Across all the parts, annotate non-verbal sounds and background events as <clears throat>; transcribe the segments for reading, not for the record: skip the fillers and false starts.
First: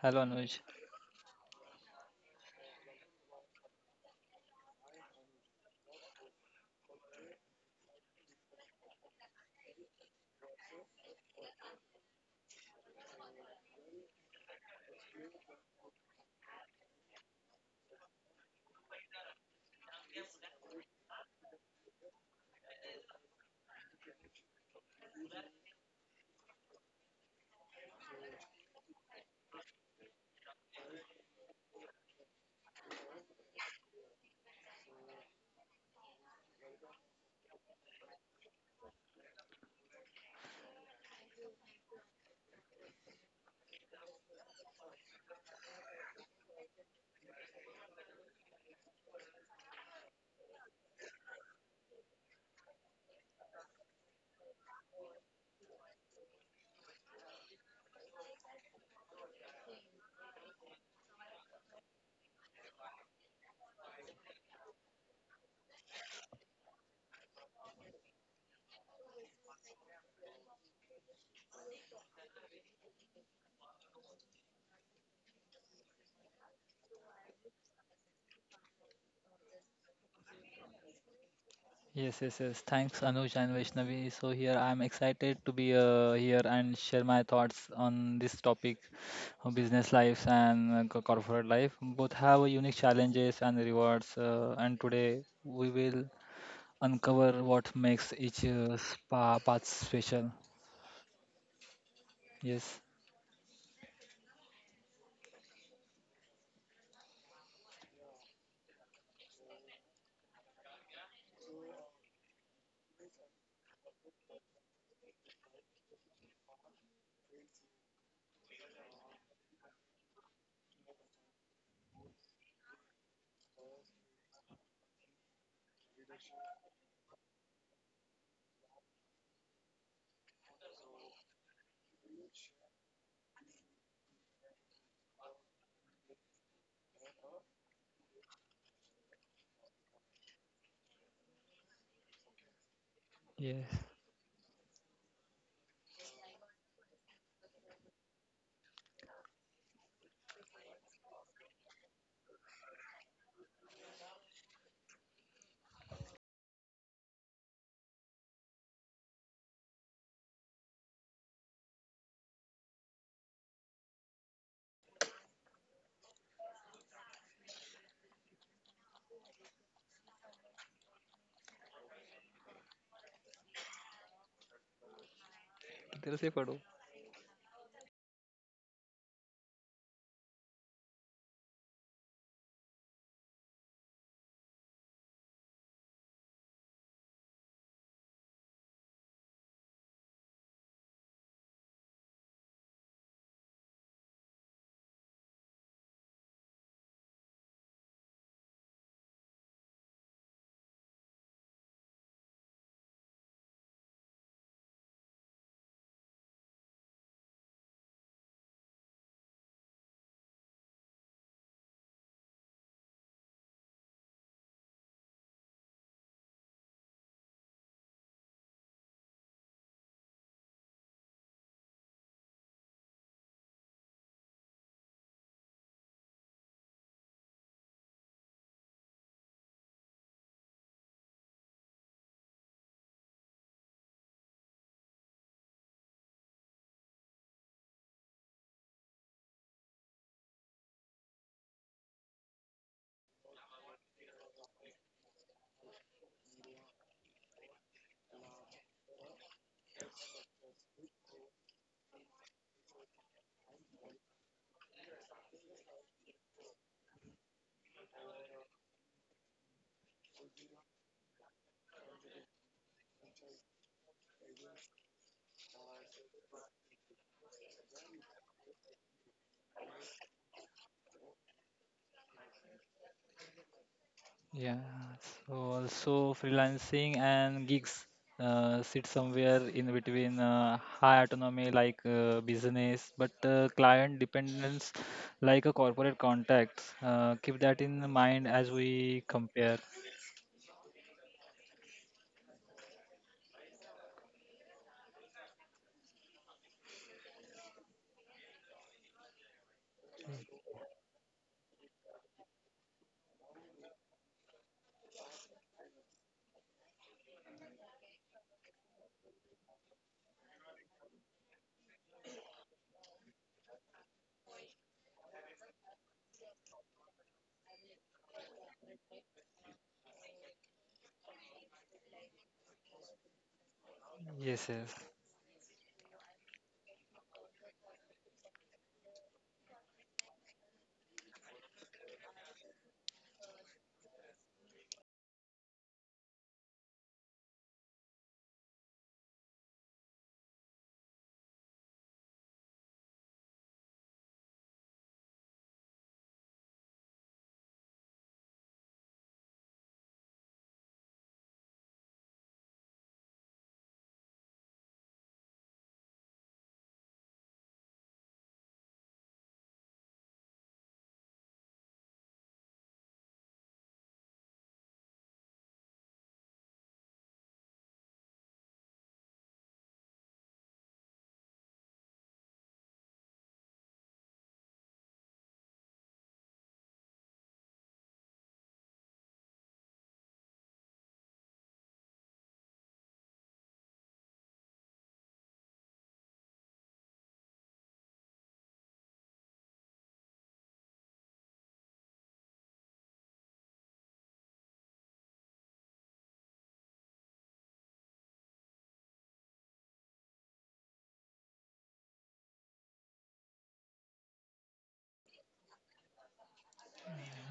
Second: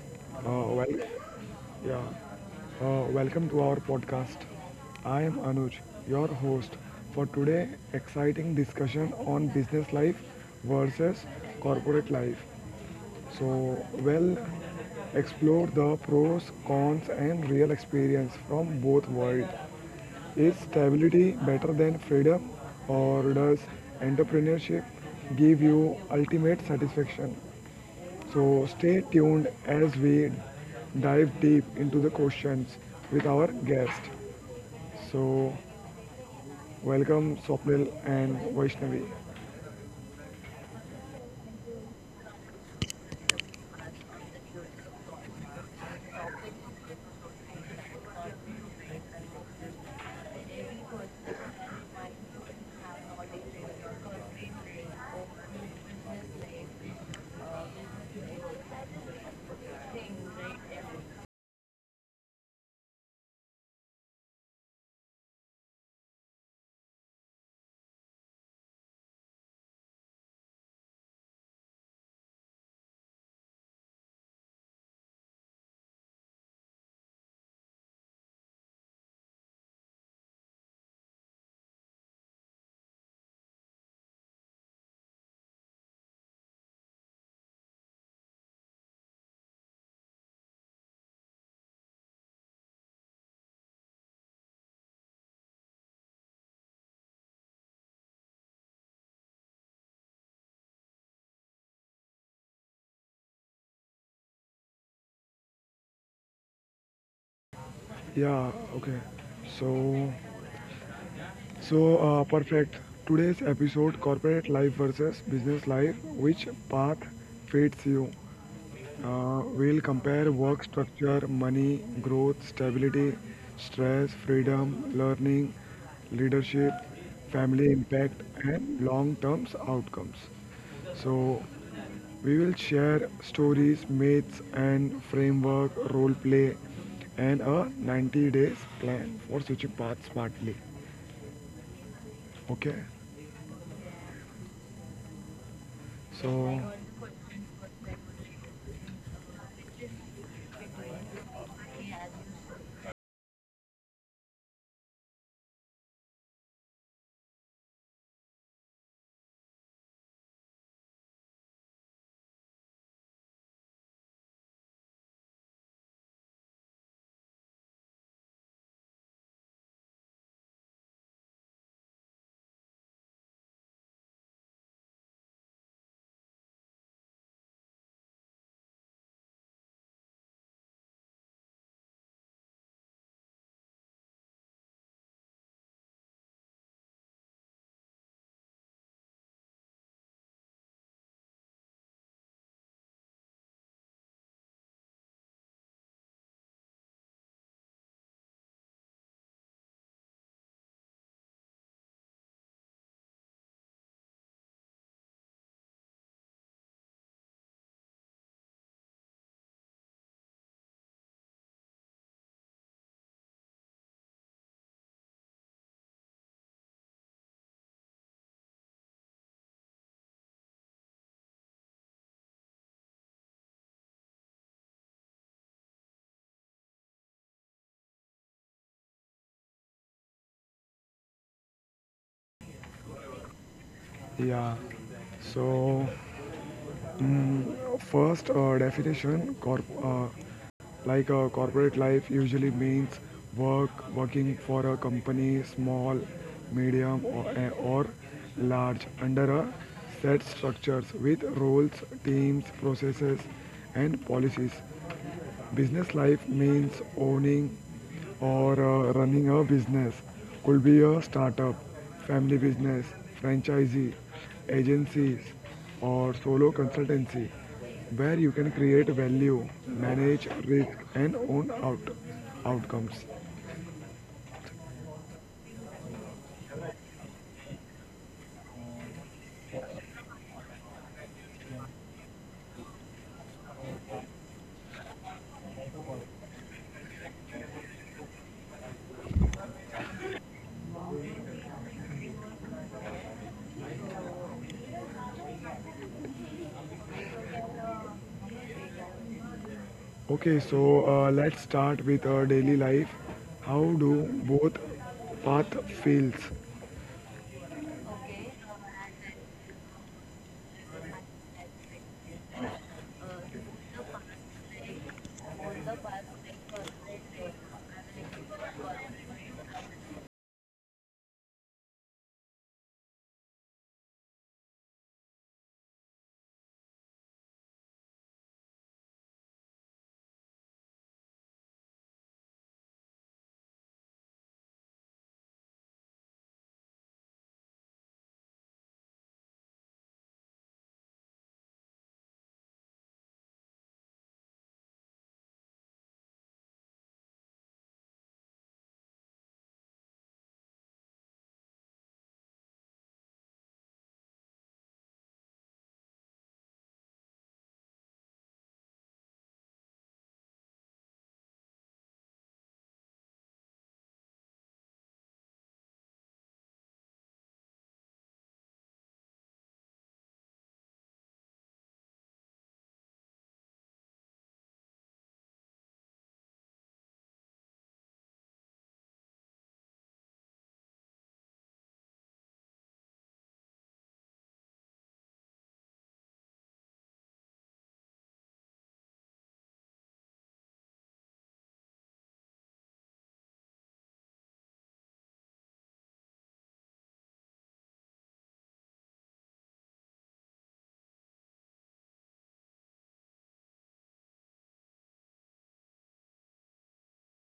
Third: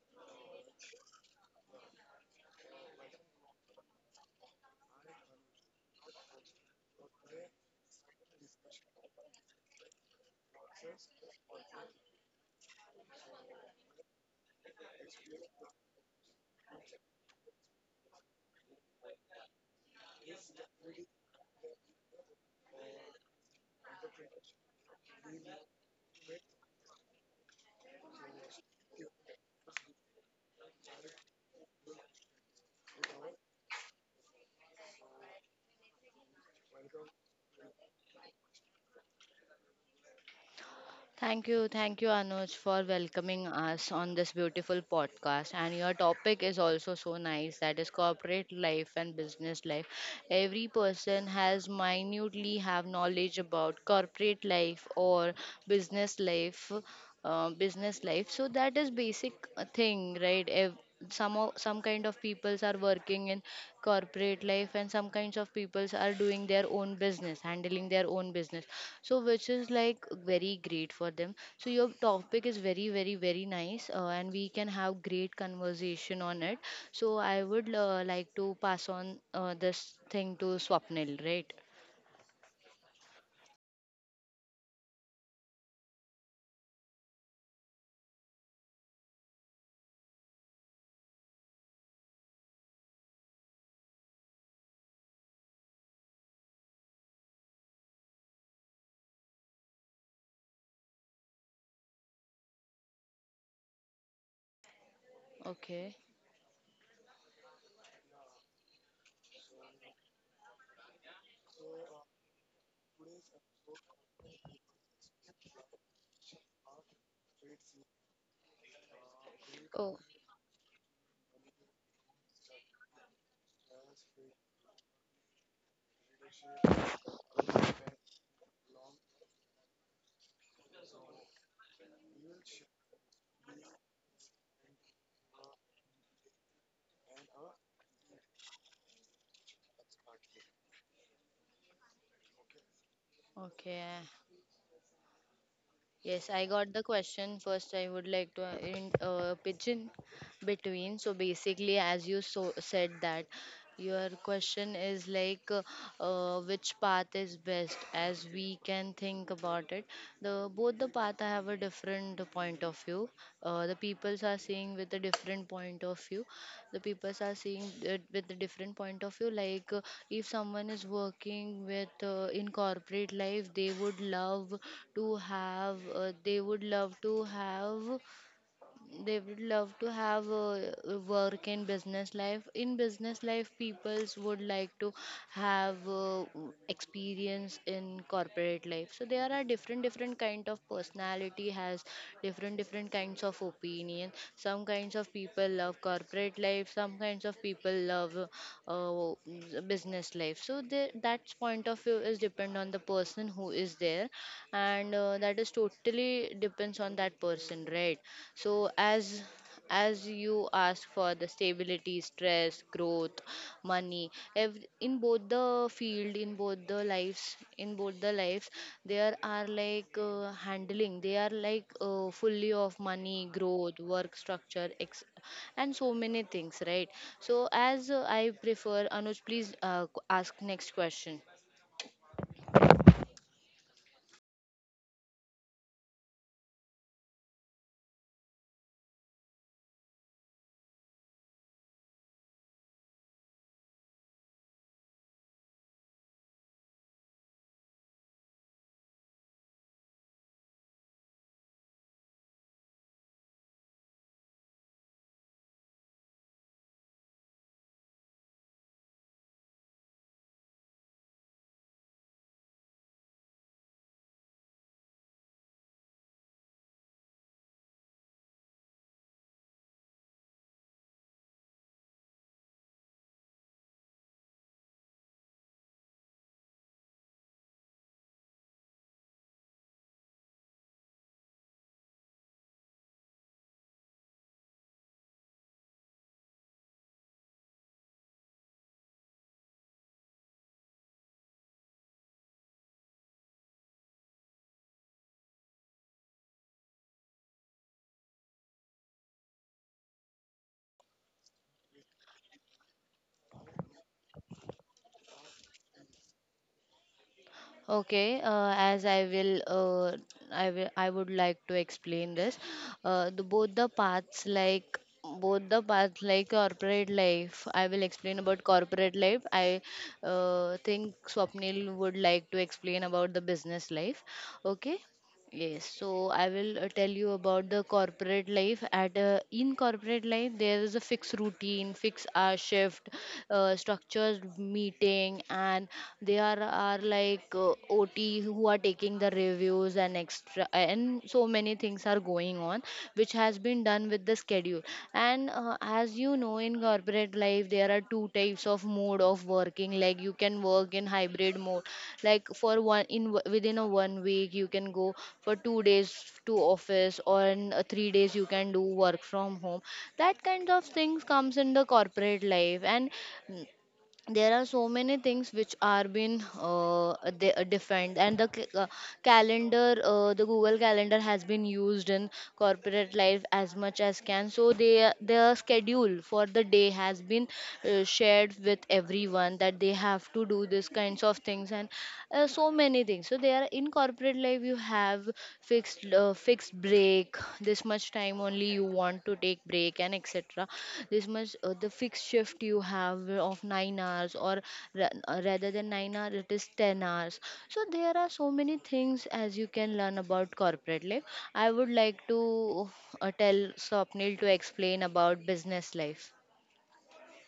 Hello Anuj. Uh, well, yeah, Welcome to our podcast. I am Anuj, your host for today exciting discussion on business life versus corporate life. So, well, Explore the pros, cons, and real experience from both worlds. Is stability better than freedom, or does entrepreneurship give you ultimate satisfaction? So stay tuned as we dive deep into the questions with our guest. So welcome Swapnil and Vaishnavi. Thank you, Anuj, for welcoming us on this beautiful podcast. And your topic is also so nice that is corporate life and business life. Every person has minutely have knowledge about corporate life or business life business life so that is basic thing, right? If some kind of peoples are working in corporate life and some kinds of peoples are doing their own business, handling their own business, so which is like very great for them. So your topic is very very very nice, and we can have great conversation on it. So I would like to pass on this thing to Swapnil, right? Yes, yes, yes. Thanks Anuj and Vaishnavi. So here I'm excited to be here and share my thoughts on this topic of business lives and corporate life. Both have a unique challenges and rewards. And today we will uncover what makes each spa path special. Yes. Okay. Yeah, okay. So so perfect. Today's episode, corporate life versus business life, which path fits you. We'll Oh. compare work structure, money, growth, stability, stress, freedom, learning, leadership, family impact, and long term outcomes. So, we will share stories, myths, and framework, role play, and a 90 days plan for switching path smartly. Okay, Yes. Okay. Yes, I so got the question. First, I would like to pitch in between. So basically, as you so said that your question is like which path is best, as we can think about it, the both the path have a different point of view. The peoples are seeing with a different point of view, the peoples are seeing it with a different point of view, like if someone is working with in corporate life, to have uh, तेरा से they पढ़ो would love to have they would love to have work and business life. In business life, peoples would like to have experience in corporate life. So there are different different kind of personality, has different different kinds of opinion. Some kinds of people love corporate life, some kinds of people love uh, business life. So that point of view is depend on the person who is there, and that is totally depends on that person, right? So as as you ask for the stability, stress, growth, money, ev- in both the field in both the lives in both the lives, there are like handling, they are like fully of money, growth, work structure, and so many things, right? So as I prefer, Anuj, please ask next question. yeah, so First definition, corporate life usually means work, working for a company, small, medium, or large, under a set structures with roles, teams, processes, and policies. Business life means owning or running a business. Could be a startup, family business, franchisee, agencies, or solo consultancy, where you can create value, manage risk, and own outcomes. Yeah, so also freelancing and gigs sit somewhere in between high autonomy like business, but client dependence like a corporate contact. Keep that in mind as we compare. Okay, so let's start with our daily life. How do both path feels? Okay, as I will, I will, I would like to explain this. The both the paths, like corporate life. I will explain about corporate life. I think Swapnil would like to explain about the business life. Yes, Okay. yes. Yes, so I will tell you about the corporate life. At In corporate life, there is a fixed routine, fixed hour shift, structured meeting, and there are like OT who are taking the reviews and extra, and so many things are going on, which has been done with the schedule. And as you know, in corporate life there are two types of mode of working, like you can work in hybrid mode like for one within a one week you can go for 2 days to office or in 3 days you can do work from home. That kind of things comes in the corporate life, and mm, there are so many things which are been defined, and the Google calendar has been used in corporate life as much as can. So they their schedule for the day has been shared with everyone, that they have to do this kinds of things and so many things. So there in corporate life you have fixed break, this much time only you want to take break and etc. This much the fixed shift you have of 9 hours, or rather than 9 hours it is 10 hours. So there are so many things as you can learn about corporate life. I would like to tell Swapnil to explain about business life.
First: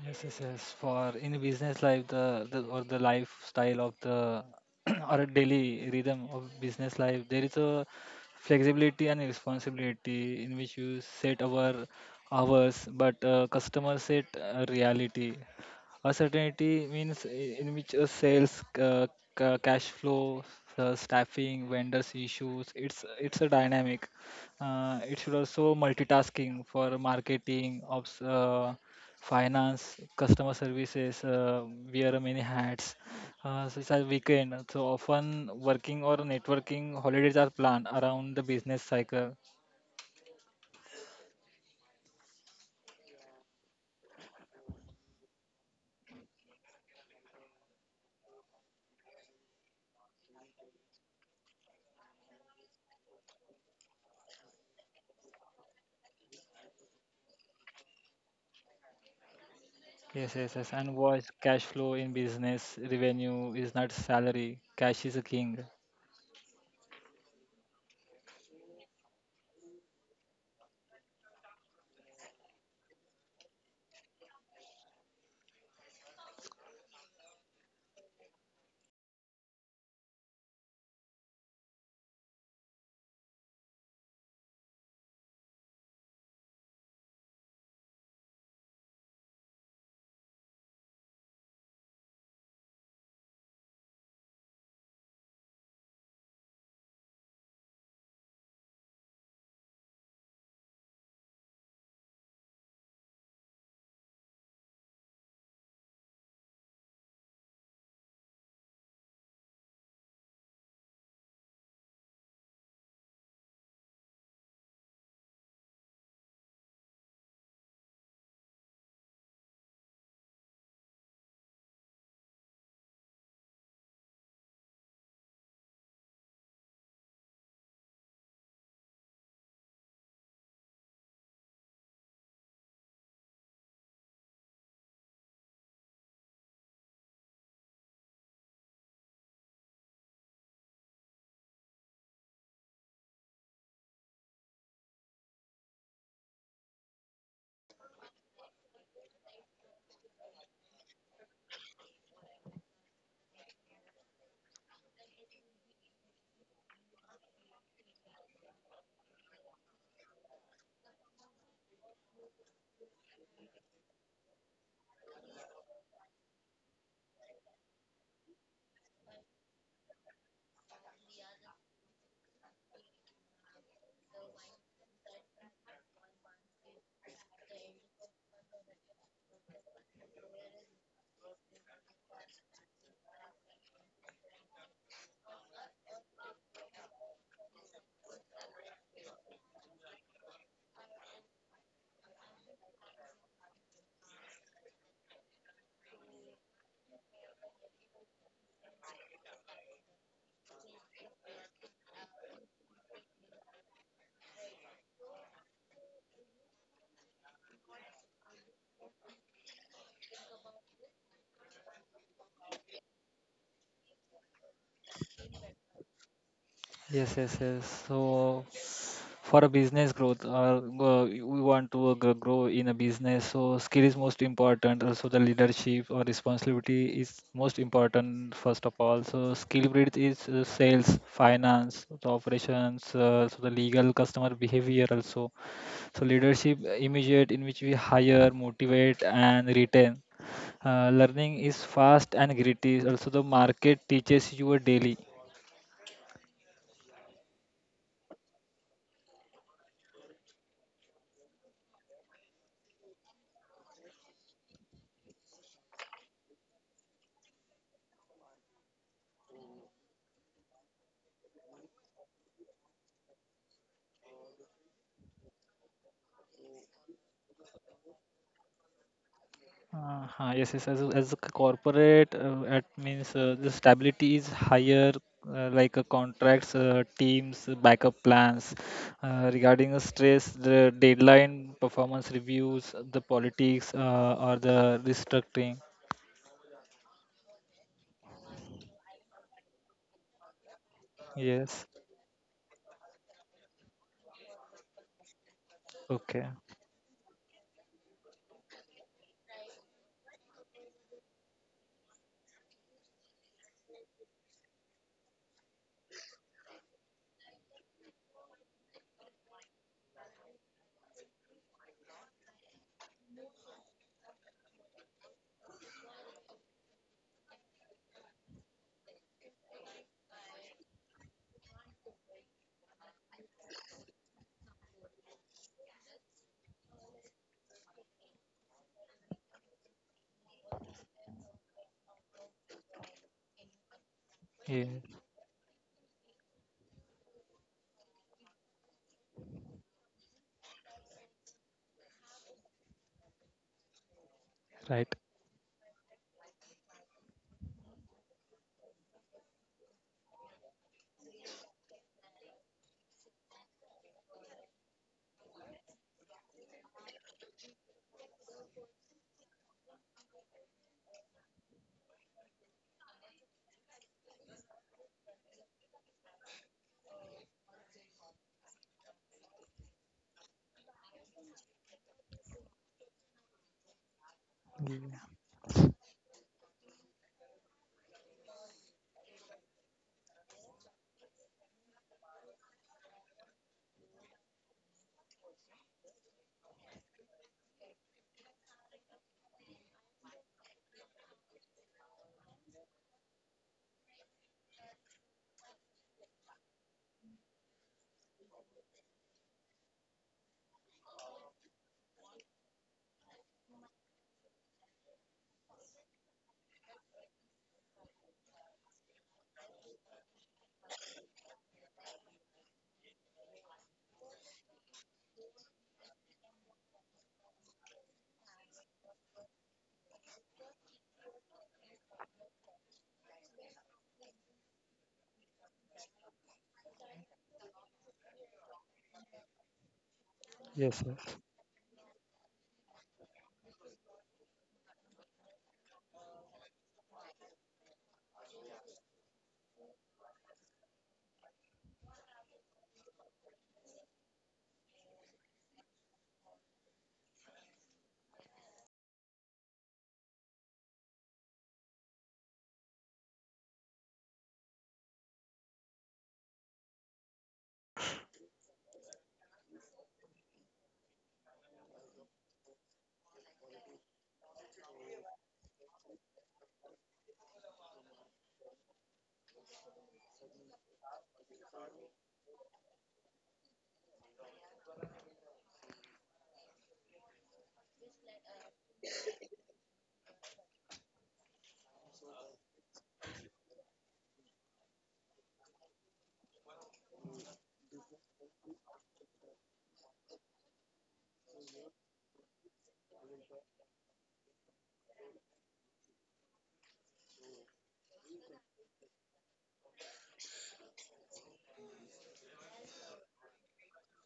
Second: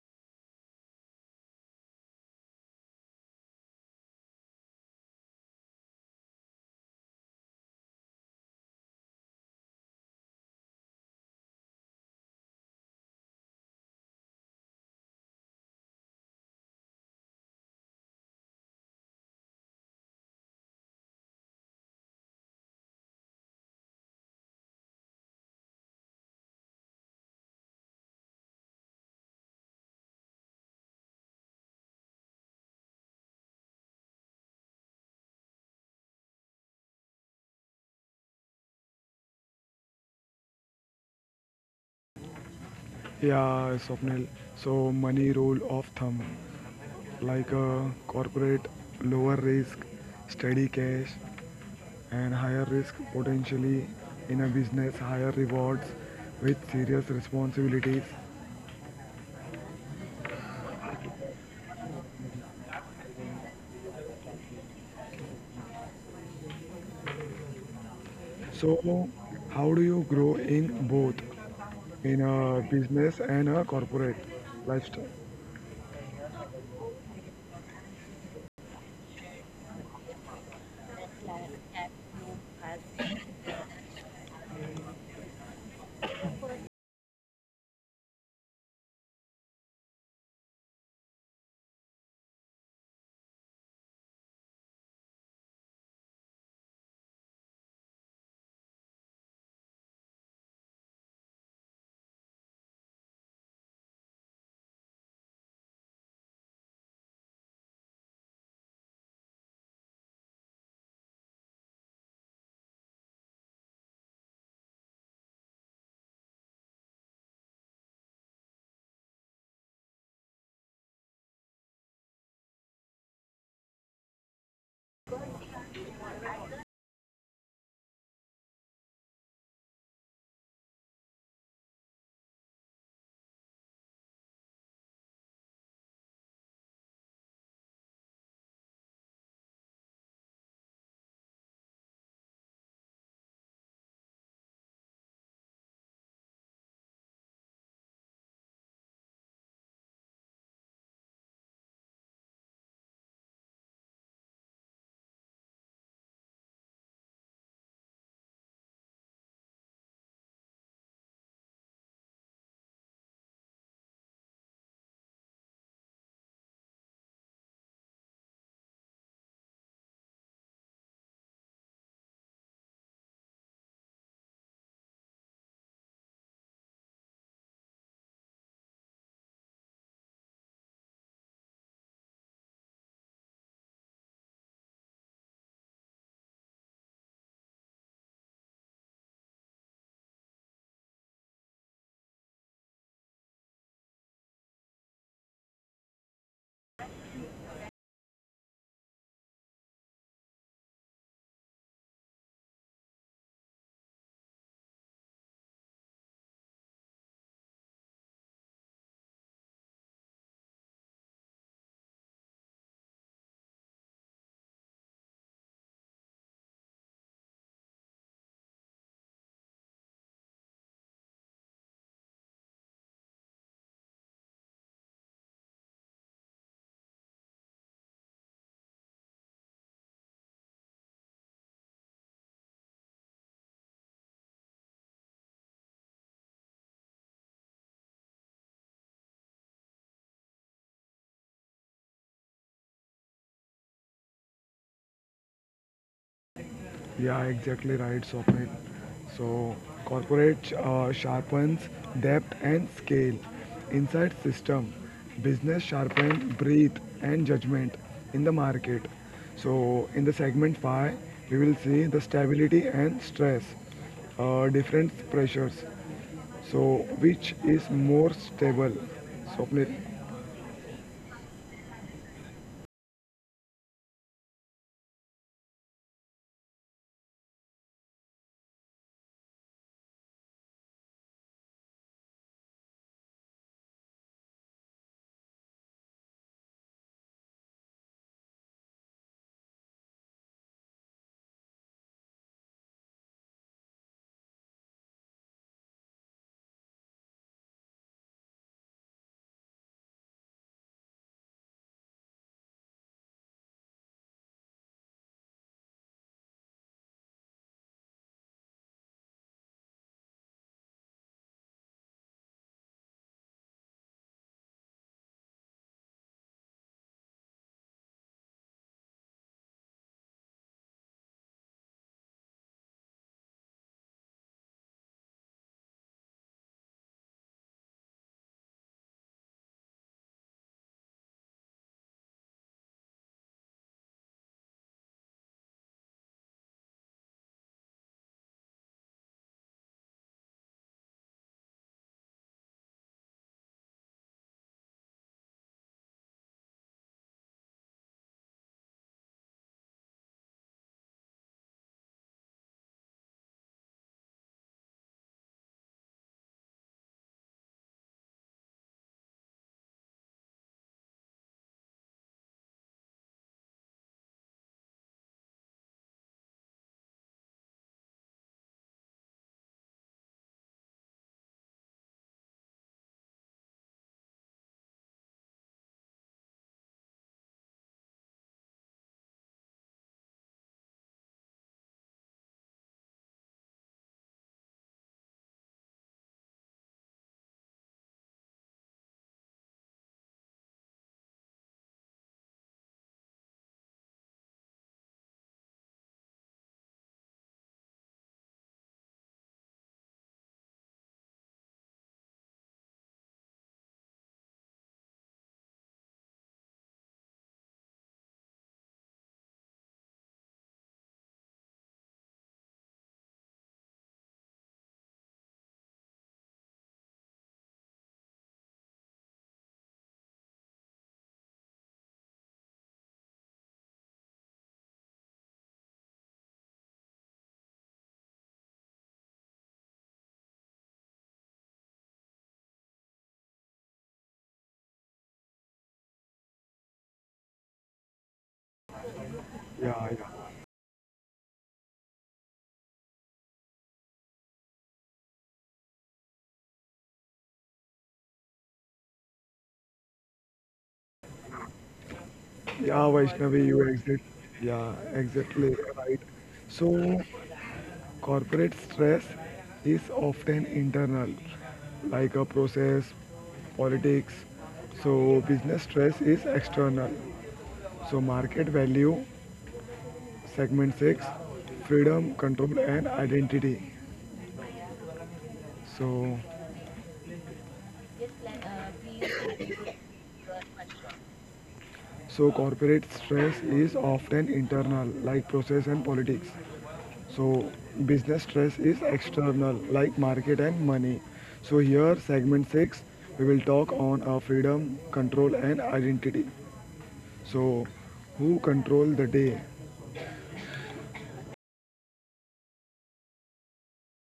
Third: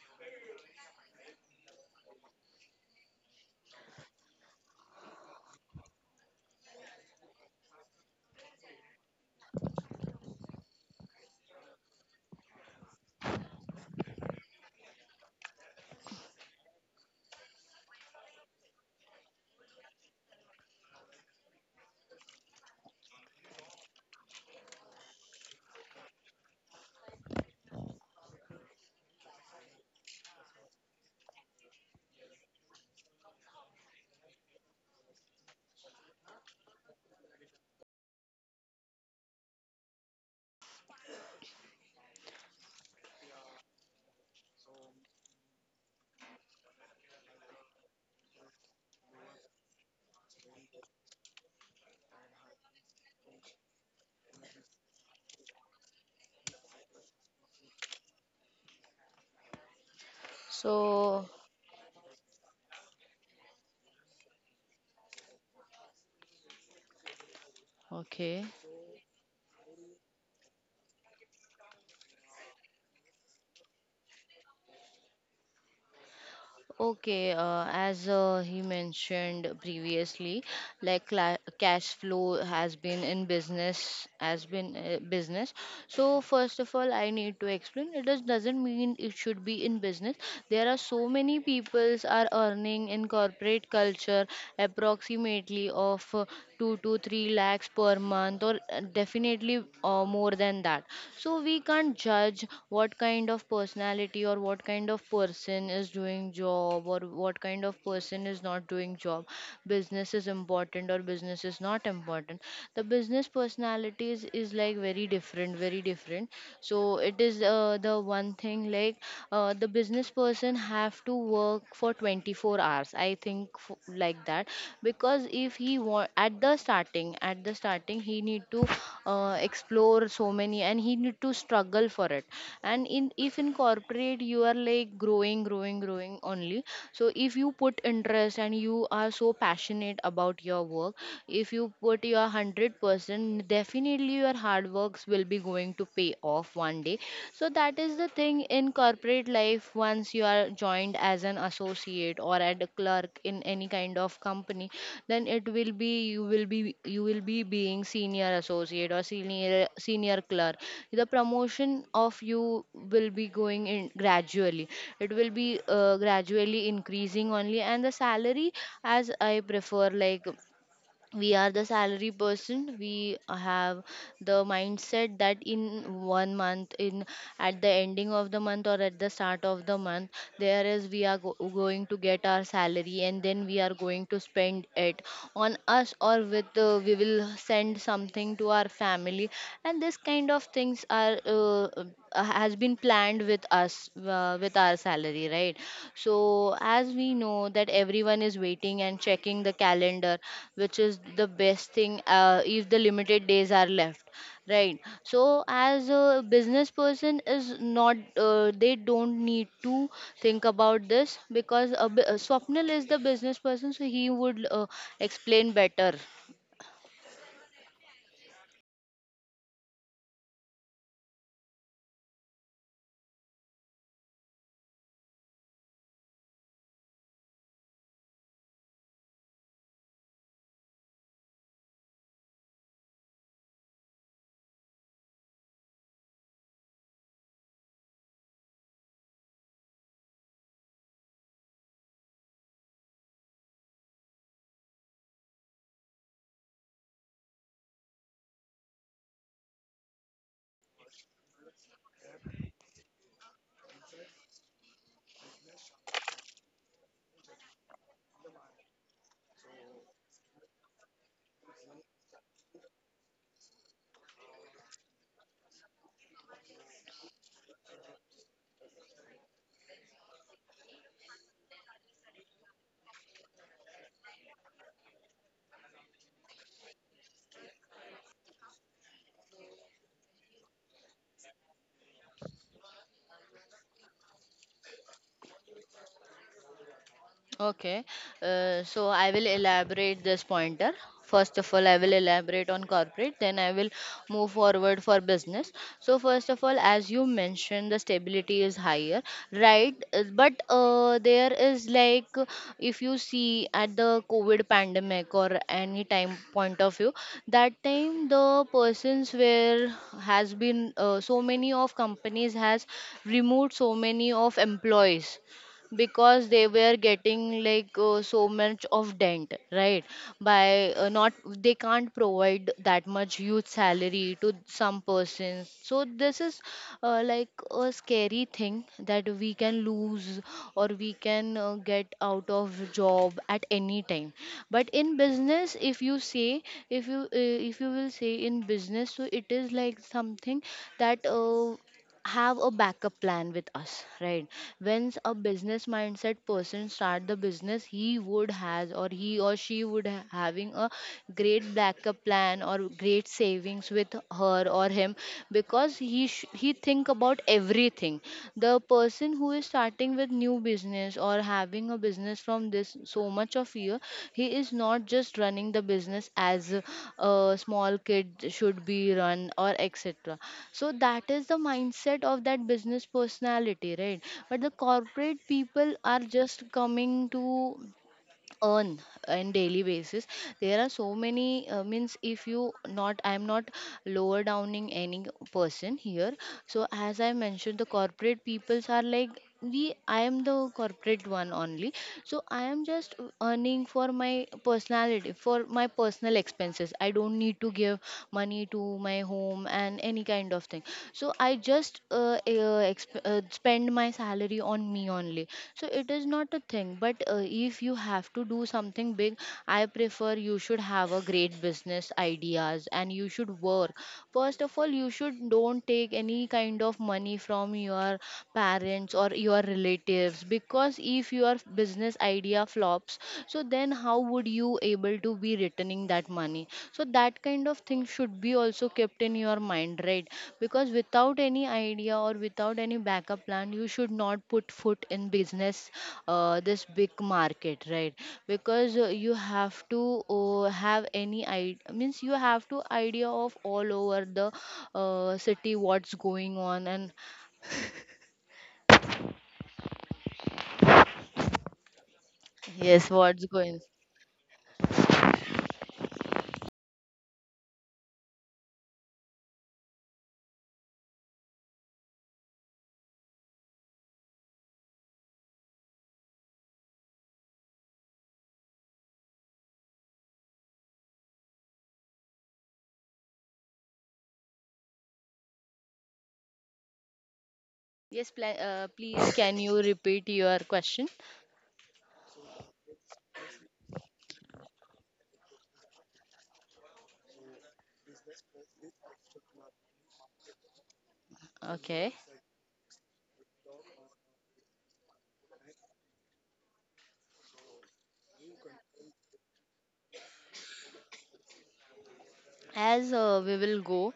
Yes, yes, yes. For in a business life, the lifestyle of the <clears throat> or a daily rhythm of business life, there is a flexibility and responsibility in which you set our hours, but customers set reality. Uncertainty means in which sales, cash flow, staffing, vendors issues. It's a dynamic. It should also multitasking for marketing, ops, finance, customer services. Wear many hats. Such as weekend. So often working or networking holidays are planned around the business cycle. Yeah, Swapnil. So money rule of thumb. Like a corporate, lower risk, steady cash, and higher risk potentially in a business, higher rewards with serious responsibilities. Yes, yes, yes. And voice So, cash flow in business revenue is not salary. Cash is a king. okay. So how do you grow in both, in a business and a corporate lifestyle? Okay, as he mentioned previously, like cla cash flow has been in business, has been business. So first of all, I need to explain. It just doesn't mean it should be in business. There are so many peoples are earning in corporate culture approximately of 2 to 3 lakhs per month, or definitely more than that. So we can't judge what kind of personality or what kind of person is doing job or what kind of person is not doing job, business is important or business is not important. The business personalities is like very different, very different. So it is the one thing, like the business person have to work for 24 hours, I think, like that, because if he want, at the starting he need to explore so many, and he need to struggle for it. And in if in corporate you are like growing growing growing only. So if you put interest and you are so passionate about your work, if you put your 100%, definitely your hard works will be going to pay off one day. So that is the thing in corporate life. Once you are joined as an associate or at a clerk in any kind of company, then it will be you will be being senior associate or senior clerk. The promotion of you will be going in gradually. It will be gradually increasing only, and the salary, as I prefer, like we are the salary person, we have the mindset that in one month, in at the ending of the month or at the start of the month, there is we are going to get our salary, and then we are going to spend it on us, or with we will send something to our family. And this kind of things are has been planned with us with our salary, right? So as we know that everyone is waiting and checking the calendar, which is the best thing, if the limited days are left, right? So as a business person is not, they don't need to think about this, because Swapnil is the business person, so he would explain better. Yes, yes, yes. So, for a business growth, or we want to grow in a business, so skill is most important. Also, the leadership or responsibility is most important first of all. So, skill breed is sales, finance, the operations, so the legal, customer behavior also. So, leadership immediate in which we hire, motivate, and retain. Learning is fast and gritty. Also, the market teaches you a daily. Yeah, exactly right, Swapnil. So, corporate sharpens depth and scale. Inside system, business sharpen breadth and judgment in the market. So, in the segment 5, we will see the stability and stress, different pressures. So, which is more stable? Swapnil. Yes, yes. As a corporate, at means the stability is higher, like contracts, teams, backup plans. Regarding the stress, the deadline, performance reviews, the politics, or the restructuring. Okay, so I will elaborate this pointer. First of Yes. all, I will elaborate on corporate, then I will move forward for business. So, Okay. first of all, as you mentioned, the stability is higher, right? But there is like, if you see at the COVID pandemic or any time point of view, that time the persons where has been so many of companies has removed so many of employees, because they were getting like so much of dent, right? By not, they can't provide that much huge salary to some persons. So this is like a scary thing, that we can lose or we can get out of job at any time. Yeah. But in business, if you say, if you will say in business, so it is like something that have a backup plan with us, right? When Right. a business mindset person start the business, he or she would having a great backup plan or great savings with her or him, because he think about everything. The person who is starting with new business or having a business from this so much of year, he is not just running the business as a small kid should be run or etc. So that is the mindset of that business personality, right? But the Yeah. corporate people are just coming to earn in daily basis. There are so many means, if you not I'm not lower downing any person here. So as I mentioned, the corporate peoples are like, we I am the corporate one only. So I am just earning for my personality, for my personal expenses. I don't need to give money to my home and any kind of thing. So, I just spend my salary on me only. So it is not a thing, but if you have to do something big, I prefer you should have a great business ideas and you should work. First of all, you should don't take any kind of money from your parents or your relatives, because if your business idea flops, so then how would you able to be returning that money? So that kind of thing should be also kept in your mind, right? Because Yes. Yes. without any idea or without any backup plan, you should not put foot in business, this big market, right? Because you have Yeah, yeah. to have any idea, means you have to idea of all over the city, what's going on, and Yeah, yes, what's Vaishnavi, you going? exit. Yeah, exactly right. So, corporate stress is often internal, like a process, politics. So, business stress is external. So, market value, segment 6, freedom, control, and identity. So, Please can you repeat your question? so corporate stress is often internal, like process and politics. So business stress is external like market and money. So here Okay, segment 6 we will talk on our freedom, control and identity. So who control the day? as we will go,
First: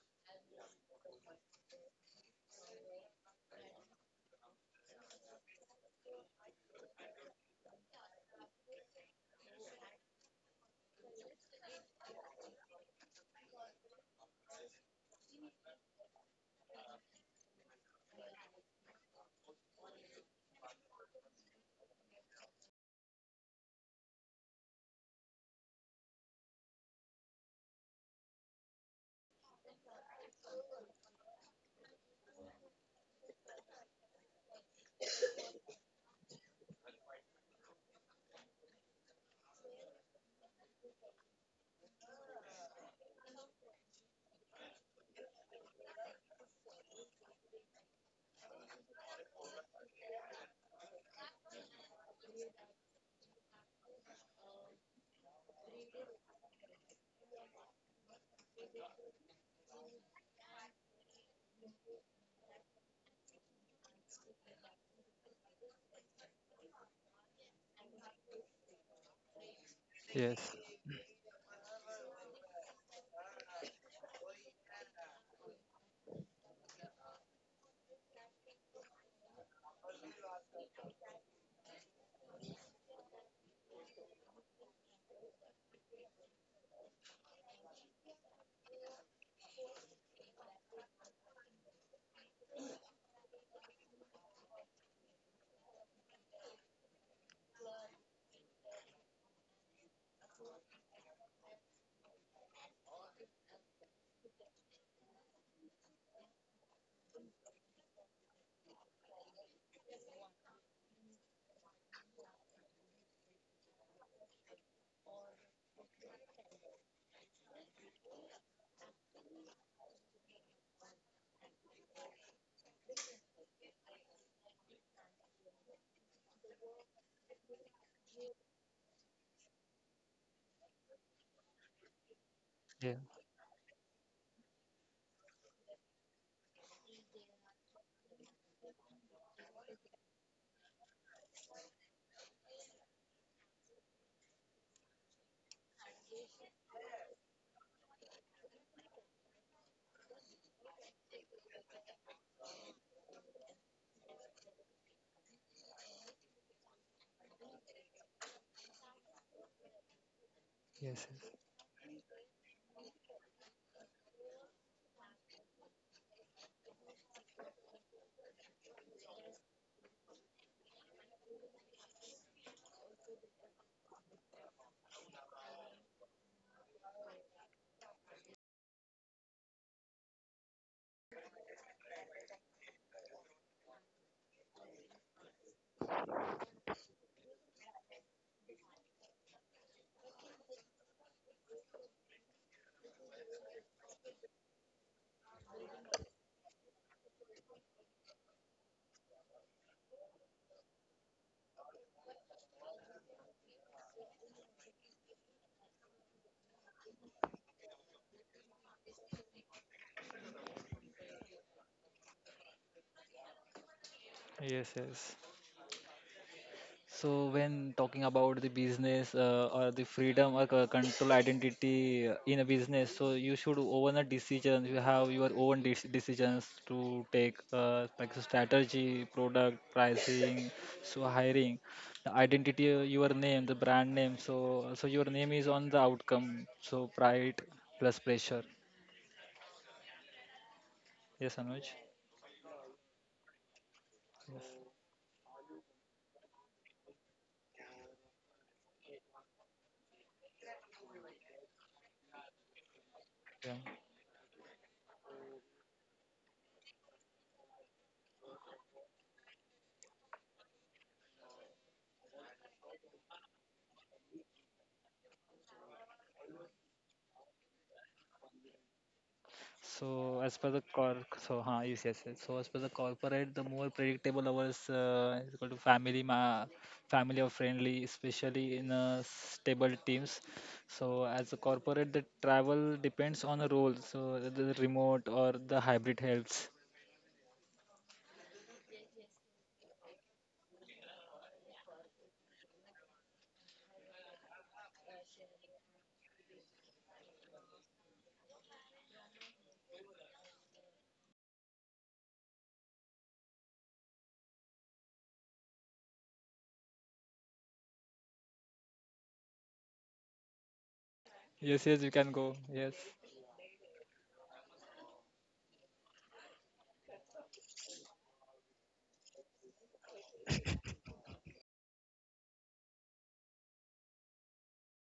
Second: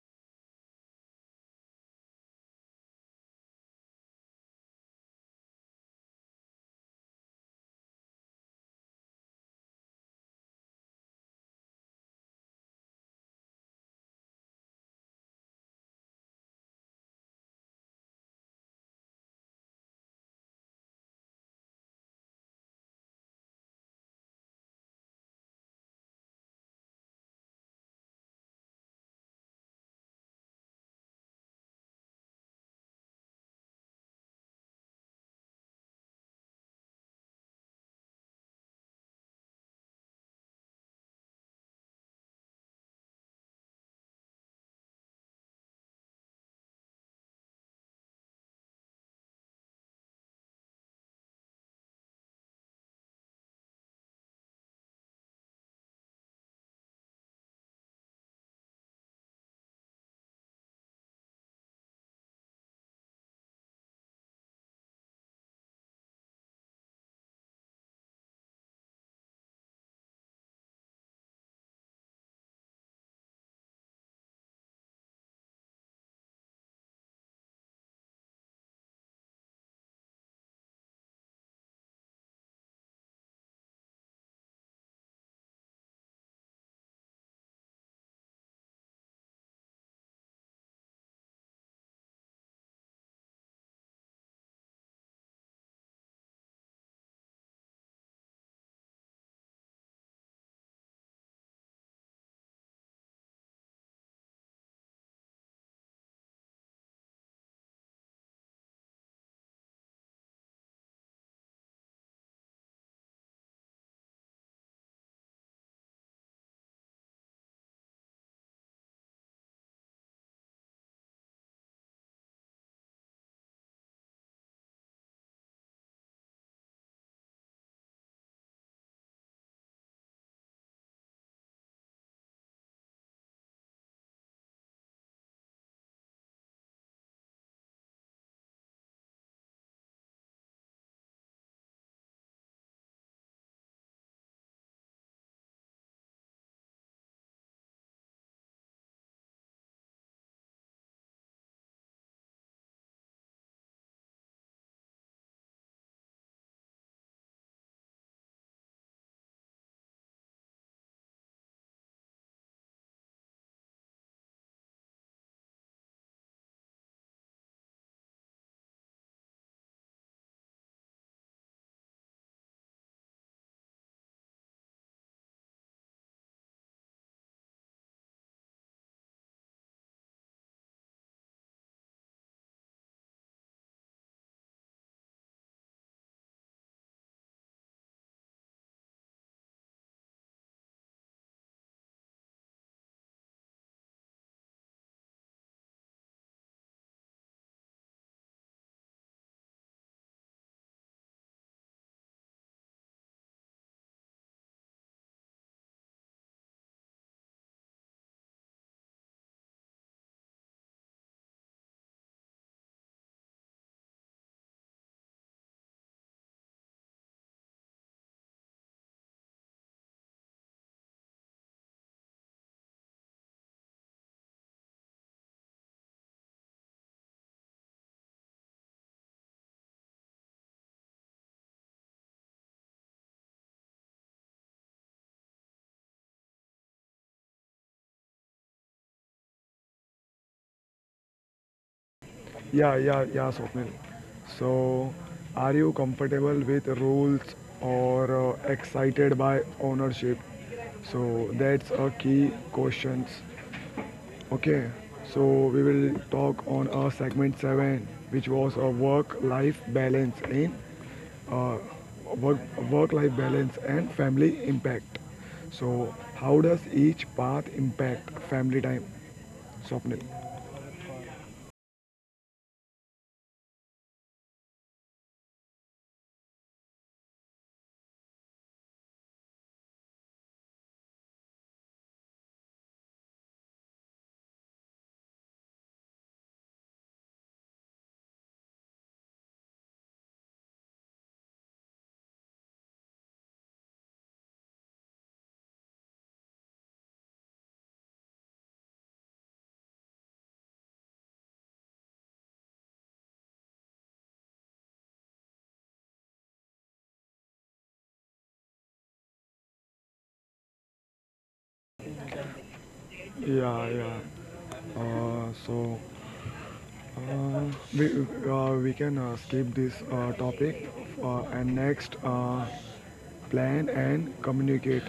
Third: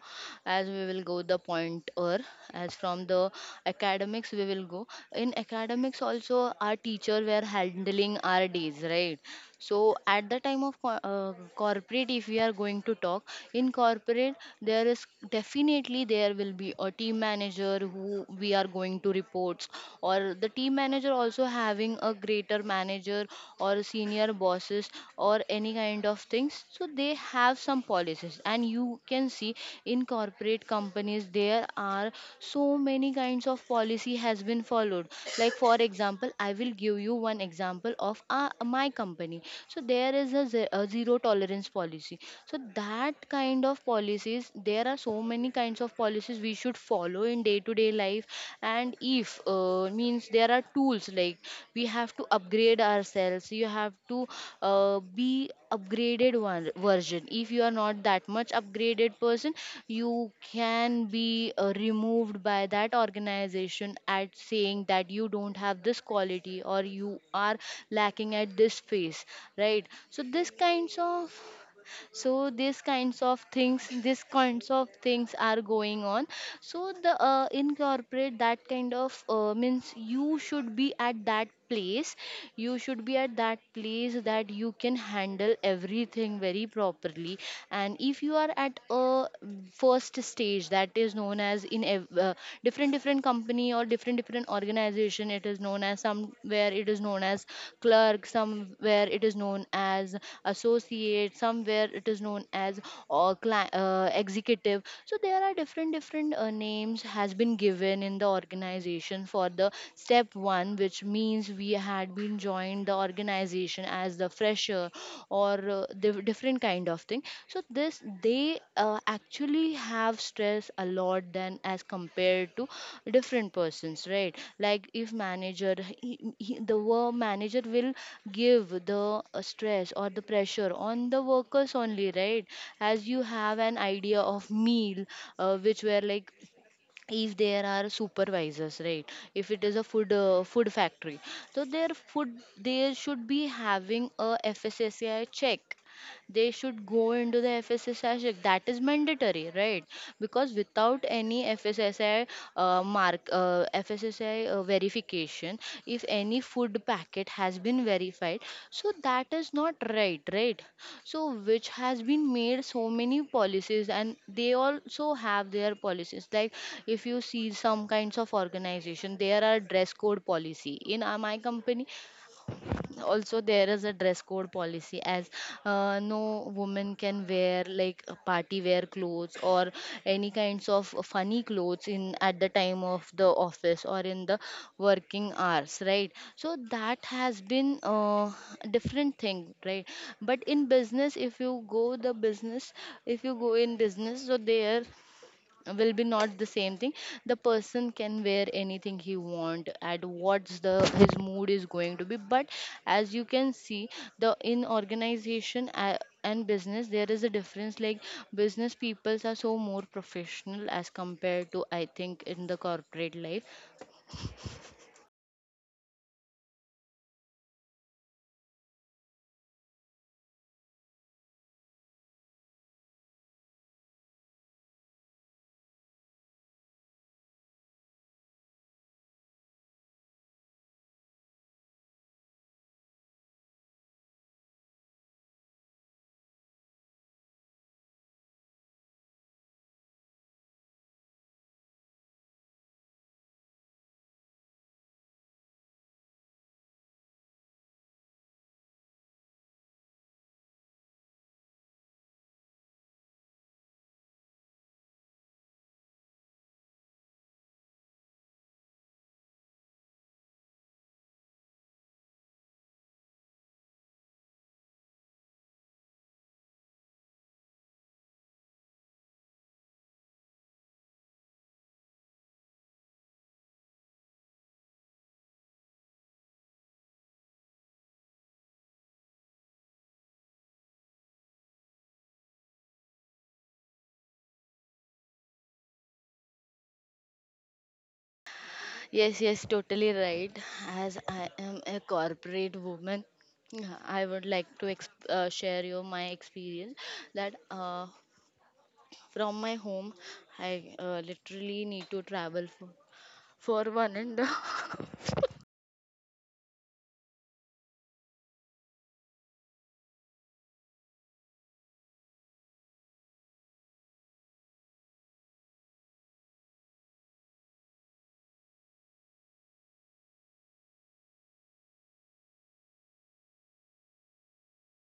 as we will go the pointer, as from the academics we will go. In academics also our teacher were handling our days, right? So at the time of corporate if we are going to talk, in corporate there is definitely, there will be a team manager who we are going to reports, or the team manager also having a greater manager or senior bosses or any kind of things, so they have some policies. And you can see in corporate companies there are so many kinds of policy has been followed. Like for example I will give you one example of my company. So there is a zero tolerance policy. So that kind of policies, there are so many kinds of policies we should follow in day to day life. And if means there are tools like we have to upgrade ourselves, you have to be upgraded one version. If you are not that much upgraded person, you can be removed by that organization, at saying that you don't have this quality or you are lacking at this phase, right? So this Yes. kinds of, so these kinds of things, these kinds of things are going on. So the incorporate, that kind of means you should be at that place, you should be at that place that you can handle everything very properly. And if you are at a first stage, that is known as in different different company or different different organization, it is known as, somewhere it is known as clerk, somewhere it is known as associate, somewhere it is known as or executive. So there are different different names has been given in the organization for the step 1, which means we had been joined the organization as the fresher or different kind of thing. So this they actually have stress us a lot than as compared to different persons, right? Like if manager, the work manager will give the stress or the pressure on the workers only, right? As Yeah. you have an idea of meal, which were like, if there are supervisors, right? If it is a food factory, so their food, they should be having a FSSAI check. They should go into the FSSAI check, that is mandatory, right? Because without any FSSAI mark, fssci verification, if any food packet has been verified, so that is not right, right? Yes. So Yes. which has been made so many policies, and they also have their policies like, if you see some kinds of organization, there are dress code policy. In my company also there is a dress code policy as no woman can wear like party wear clothes or any kinds of funny clothes in at the time of the office or in the working hours, right? So that has been a different thing, right? But in business if you go the business, if you go in business, so there will be not the same thing. The person can wear anything he want at what's the his mood is going to be. But as you can see, the in organization and business, there is a difference, like business peoples are so more professional as compared to I think in the corporate life. Yes. Yes. So when talking about the business or the freedom or control identity in a business, so you should own a decision. You have your own decisions to take, like the strategy, product pricing, so hiring, the identity, your name, the brand name. So your name is on the outcome. So pride plus pressure. Yes, Anuj. Yeah, yeah, yeah, Swapnil. So are you comfortable with rules or excited by ownership? So that's a key questions. Yeah. Okay, so we will talk on our segment 7 which was a work life balance in work, work-life balance and family impact. So how does each path impact family time? Swapnil. So as per so yes, yes, yes. So as per the corporate, the more predictable hours is equal to family, ma family or friendly, especially in stable teams. So as a corporate, the travel depends on the role. So the remote or the hybrid helps. Yes, yes, totally right. As I am a corporate woman, yeah, I would like to share you my experience that from my home, I literally need to travel for one and a Yes, yes, you can go. Yes, Yeah, yeah. So we we can skip this topic and next plan and communicate.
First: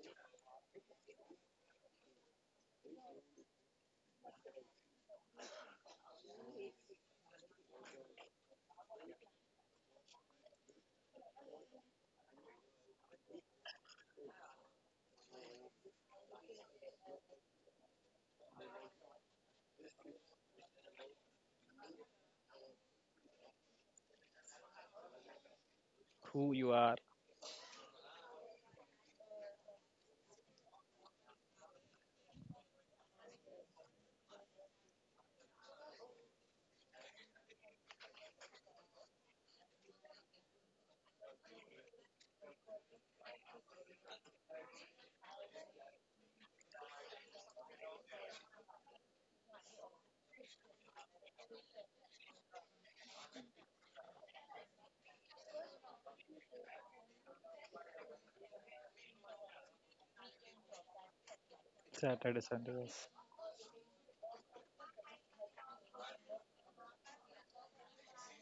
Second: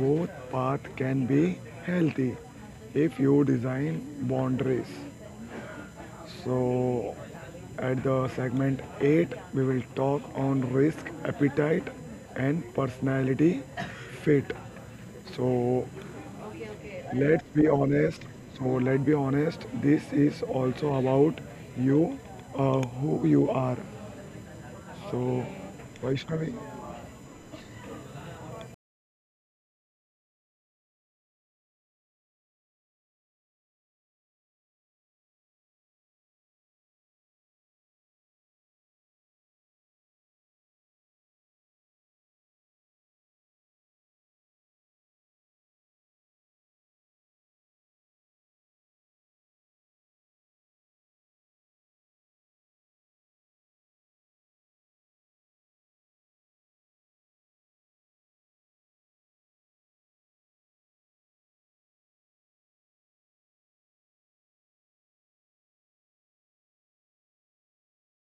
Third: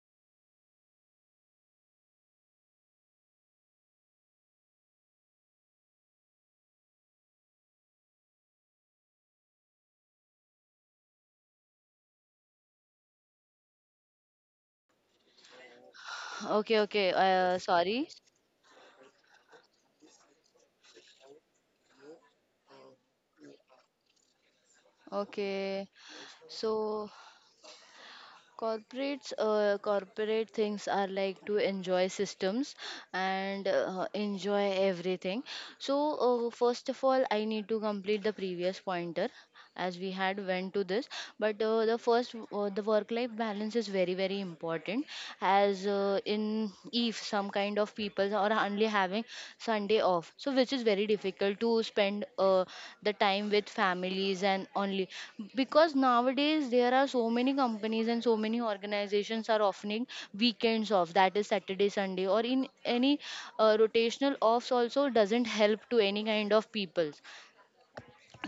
Both paths can be healthy if you design boundaries. So, at the segment 8, we will talk on risk, appetite, and personality fit. So, <laughs> Okay, okay. let's be Sorry. honest. So, let's be honest. This is also about you, who you are. So, Okay. who you Vaishnavi. are. So corporates, corporate things are like to enjoy systems and enjoy everything. So first of all, I need to complete the previous pointer, as we had went to this. But the first, the work-life balance is very very important. As in, if some kind of people are only having Sunday off. So which is very difficult to spend the time with families. And only because nowadays there are so many companies and so many organizations are offering weekends off, that is Saturday, Sunday, or Saturday, in Sunday. Yes, any rotational offs also doesn't help to any kind of people,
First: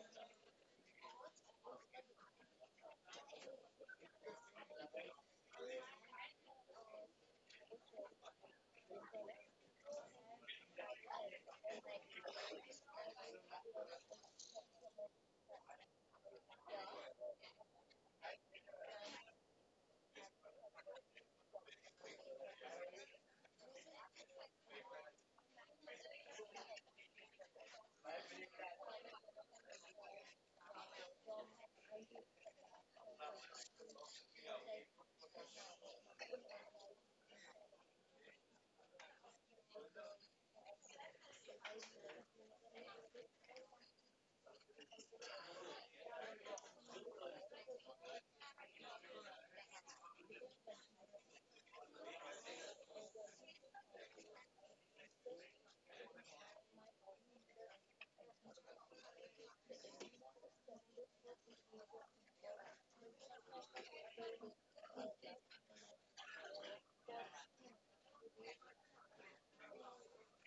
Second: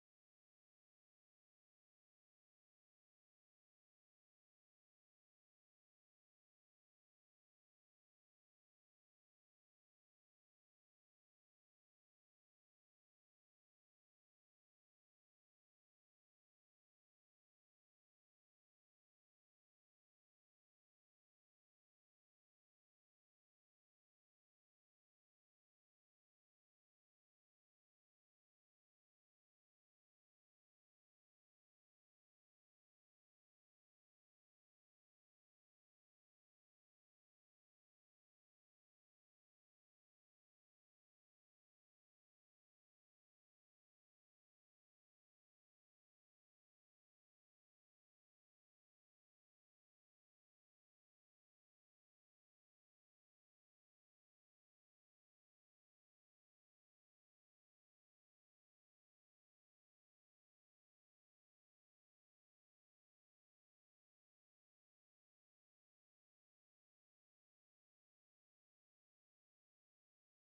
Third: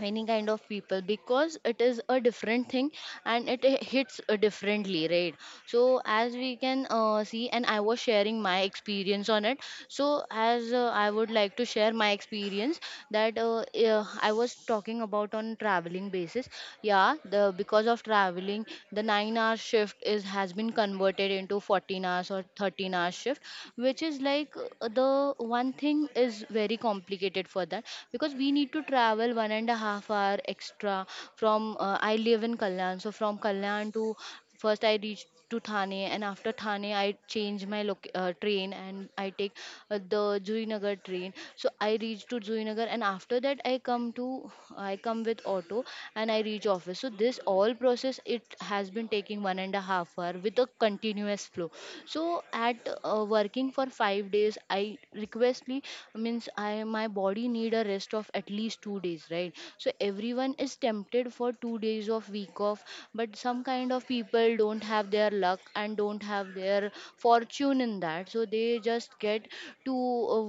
any kind of people because it is a different thing, and it hits differently, right? So as we can see, and I was sharing my experience on it. So as I would like to share my experience that I was talking about on traveling basis. Yeah, the because of traveling, the 9-hour shift is has been converted into 14 hours or 13-hour shift, which is like the one thing is very complicated for that, because we need to travel 1.5 hours extra from I live in Kalyan. So from Kalyan to, first I reach to Thane, and after Thane I change my train, and I take the Juinagar train. So I reach to Juinagar, and after that I come to, I come with auto, and I reach office. So this all process it has been taking 1.5 hours with a continuous flow. So at working for 5 days, I requestly means I, my body need a rest of at least 2 days, right? So everyone is tempted for 2 days of week off, but some kind of people don't have their luck and don't have their fortune in that, so they just get to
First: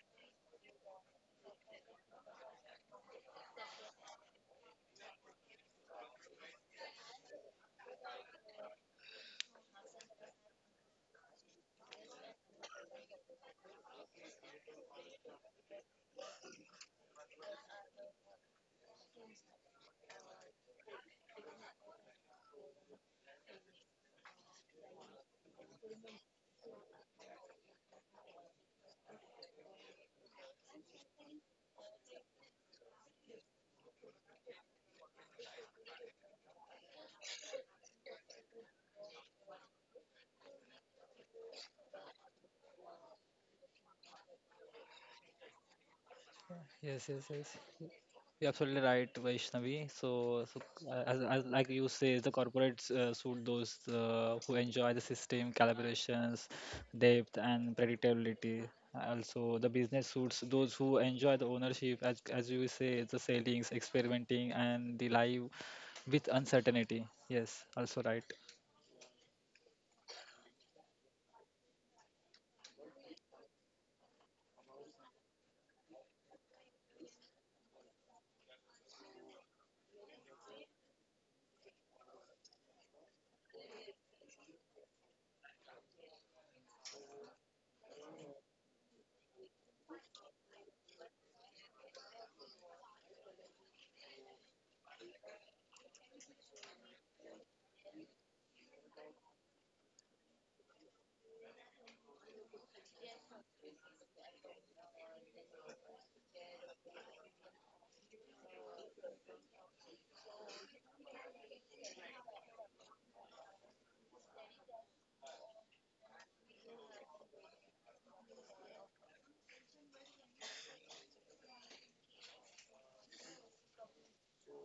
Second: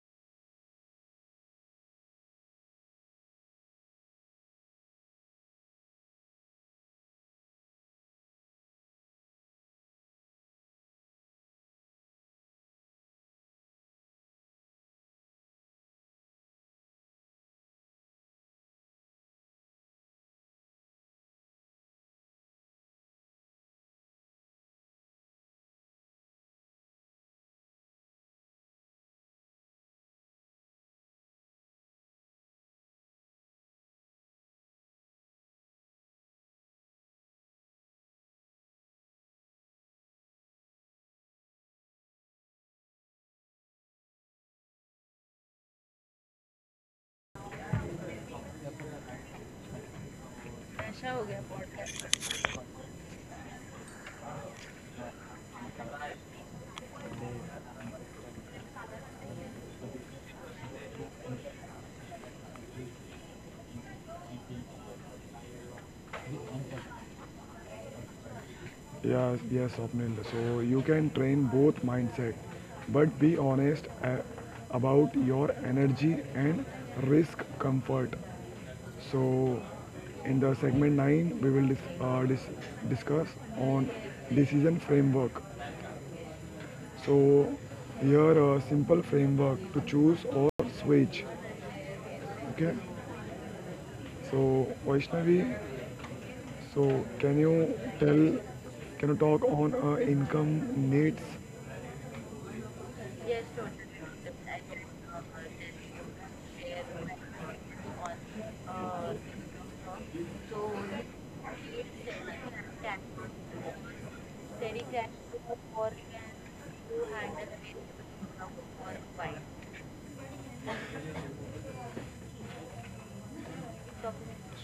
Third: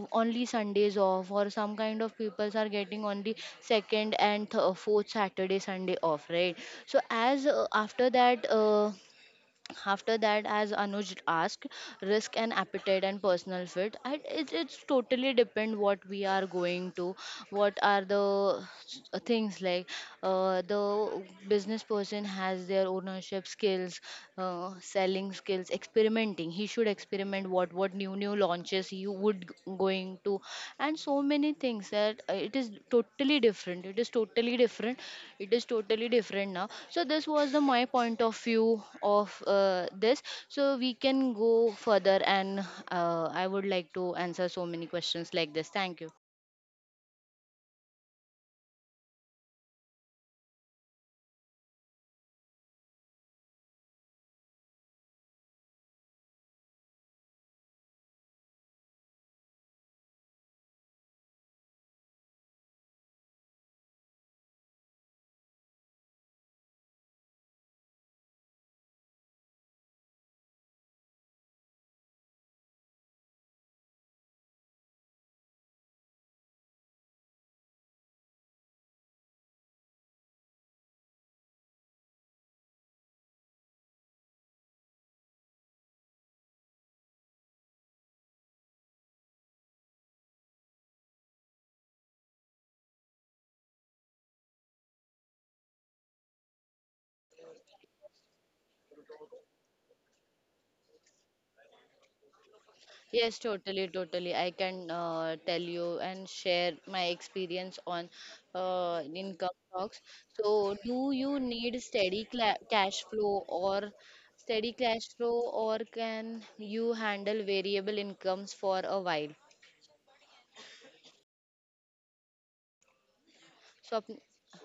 only Sundays off, or some kind of peoples are getting only second and fourth Saturday Sunday off, right? So as after that, after that as Anuj asked, risk and appetite and personal fit, it's totally depend what we are going to, what are the things like, the business person has their ownership skills, selling skills, experimenting, he should experiment what what new new launches you would going to, and so many things, that it is totally different, it is totally different it is totally different now. So this was the my point of view of this. So we can go further, and I would like to answer so many questions like this. Thank you. yes, yes. Yes. You're absolutely right, Vaishnavi. So, as like you say, the corporates suit those who enjoy the system calibrations, depth, and predictability. Also, the business suits those who enjoy the ownership, as you say, the sailings, experimenting, and the live with uncertainty. Yes, also right. Yes, yes, Swapnil. So you can train both mindset, but be honest about your energy and risk comfort. So in the segment 9, we will discuss on decision framework. So here a simple framework to choose or switch. Okay. So Vaishnavi, so can you tell, can you talk on income needs. Yes, totally, totally. I can tell you and share my experience on income talks. So, do you need steady cla cash flow, or can you handle variable incomes for a while? So, up-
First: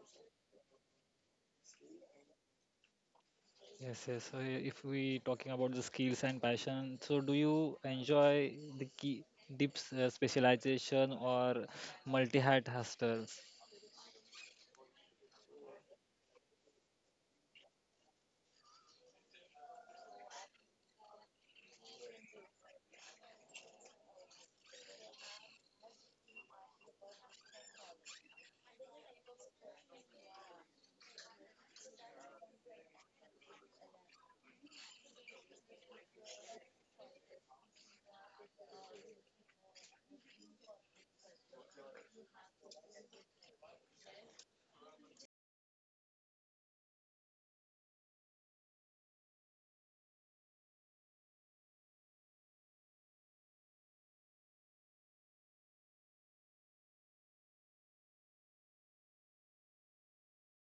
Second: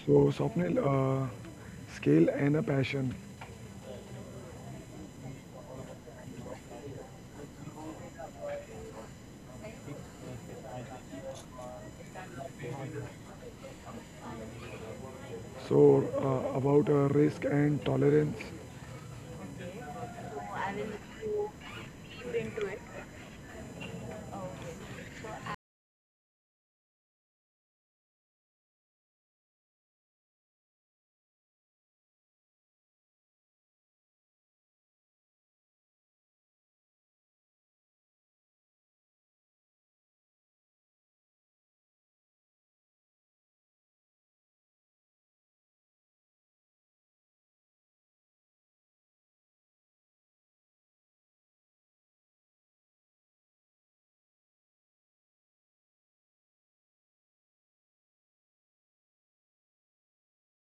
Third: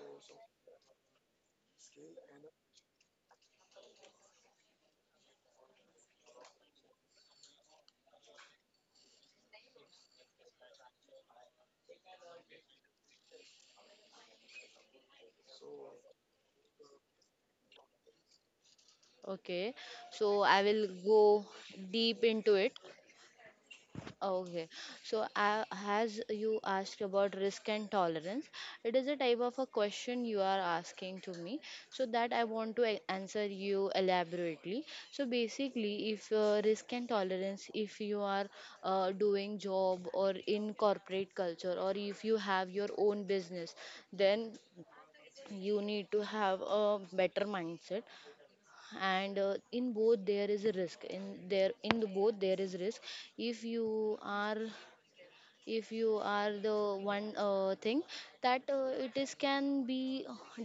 So, Swapnil, scale and a passion. Yes, yes. So, if we talking about the skills and passion, so do you enjoy the key deep specialization or multi-hat hostels? So, about risk and tolerance. okay. So I will go deep into it. Okay, so as you asked about risk and tolerance, it is a type of a question you are asking to me, so that I want to answer you elaborately. So basically, if risk and tolerance, if you are doing job or in corporate culture, or if you have your own business, then you need to have a better mindset. And in both there is a risk in, there in the both there is risk. If you are, if you are the one thing that it is can be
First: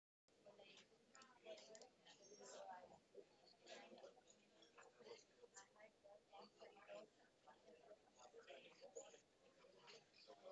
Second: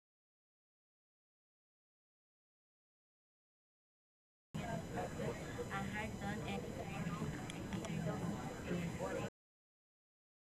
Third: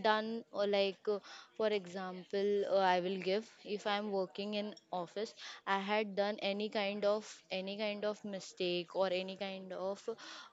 done, or like for example I will give, if I am working in office, I had done any kind of mistake, or any kind of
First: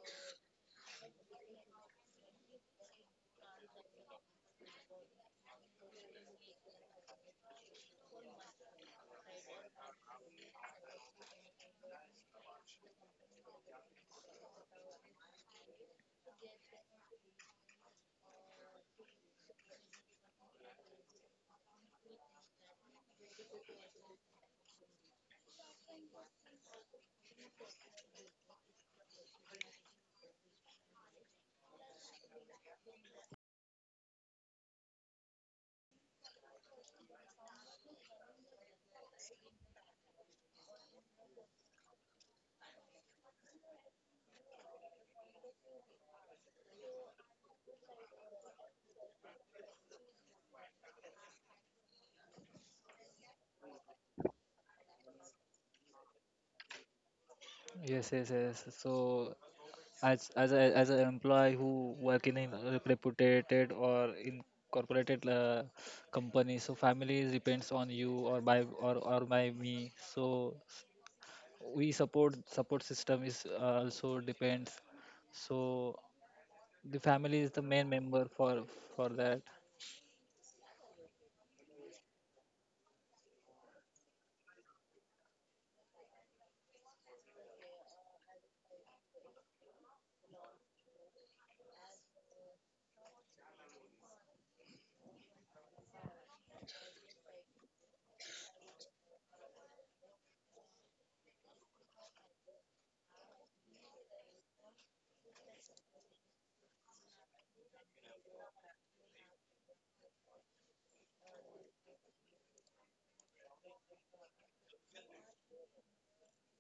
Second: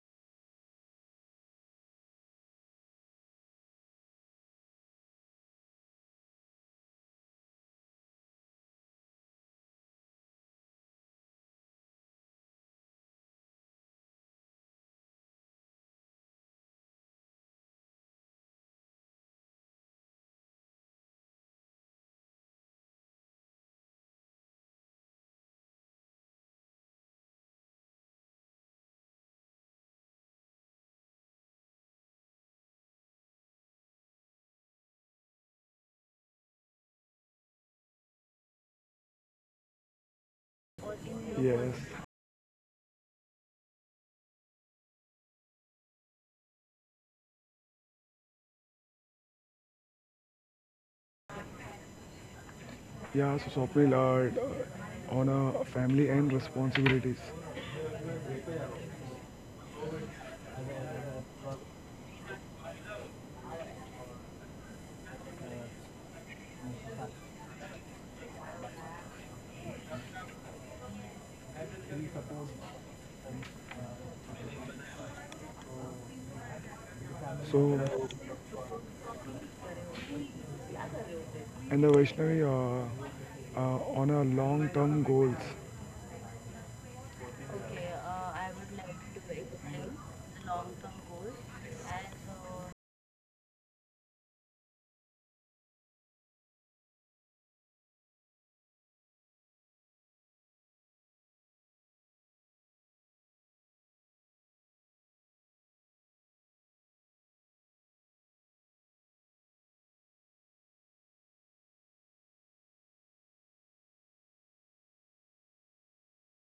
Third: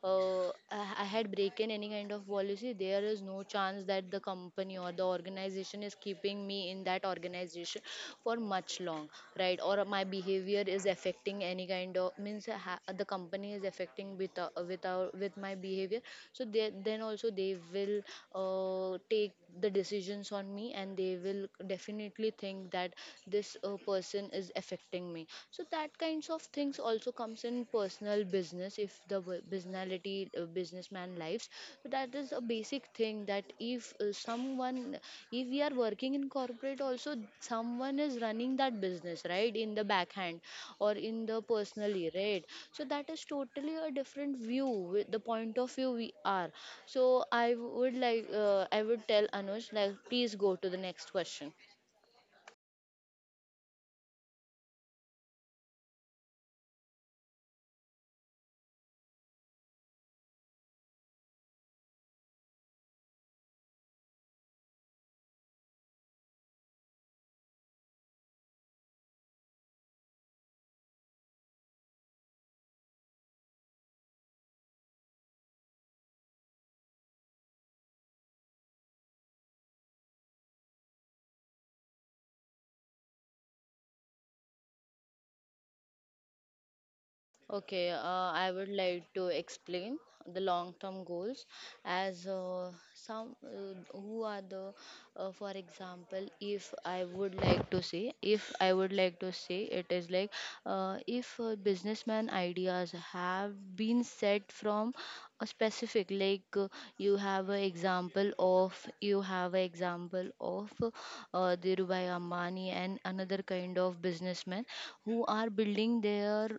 I had broken any kind of policy, there is no chance that the company or the organization is keeping me in that organization for much long, right? Or my behavior is affecting any kind of means, the company is affecting with our, with my behavior. So they, then also they will take the decisions on me, and they will definitely think that this person is affecting me. So that kinds of things also comes in personal business. If the the bu- businality businessman lives, so that is a basic thing that if someone, if we are working in corporate also, someone is running that business, right, in the backhand, or in the Yes. personally, right? So that is totally a different view with the point of view we are. So I would like I would tell Anush like, please go to the next question. Yeah, so Swapnil, on family and responsibilities. Yes, yes, yes. So, as an employee who work in a reputed or incorporated company, so family depends on you or by or or by me. So, we support system is also depends. So, the family is the So, main member for that. and the Vaishnavi, on a long term goals. Okay, I would like to explain the long-term goals, as some who are the, for example, if I would like to say, if I would like to say, it is like if businessman ideas have been set from a specific like you have an example of, you have an example of Dhirubhai Ambani and another kind of businessmen who are building their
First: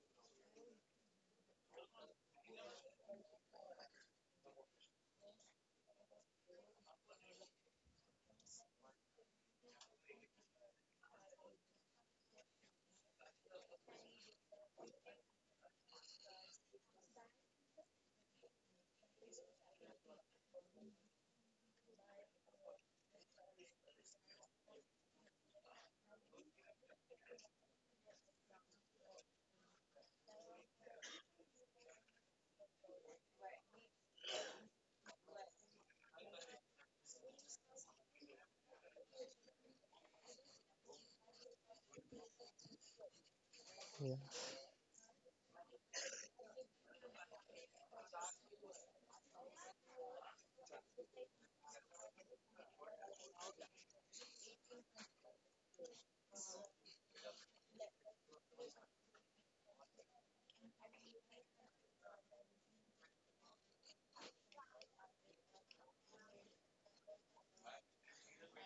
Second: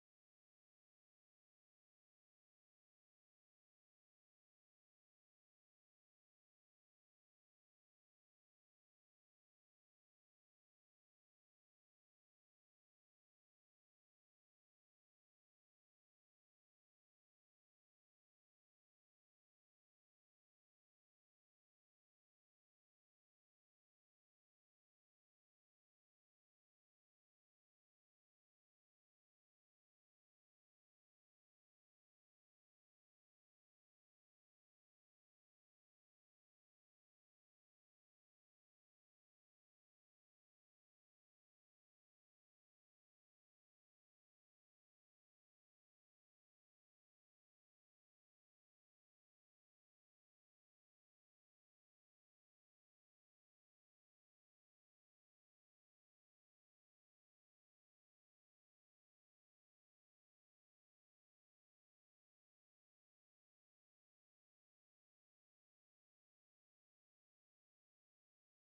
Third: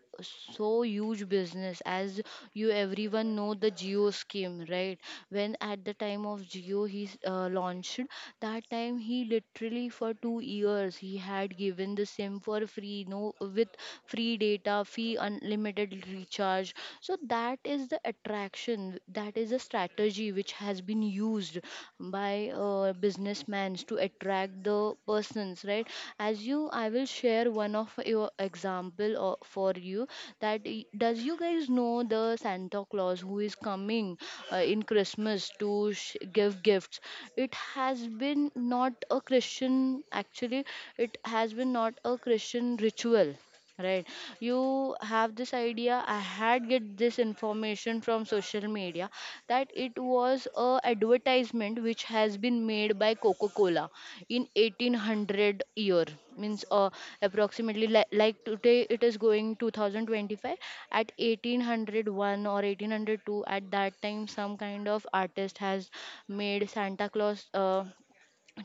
so huge business. As you, everyone know the Geo scheme, right? When at the time of Geo he launched, that time he literally for 2 years he had given the sim for free, no, with free data, free unlimited recharge. So that is the attraction, that is a strategy which has been used by businessmen to attract the persons, right? As you, I will share one of your example for you, that does you guys know the Santa Claus who is coming in Christmas to give gifts? It has been not a Christian actually, it has been not a Christian ritual. Right. Yeah. You have this idea. I had get this information from social media, that it was a advertisement which has been made by Coca-Cola in 1800 year, means approximately like today it is going 2025. At 1801 or 1802, at that time some kind of artist has made Santa Claus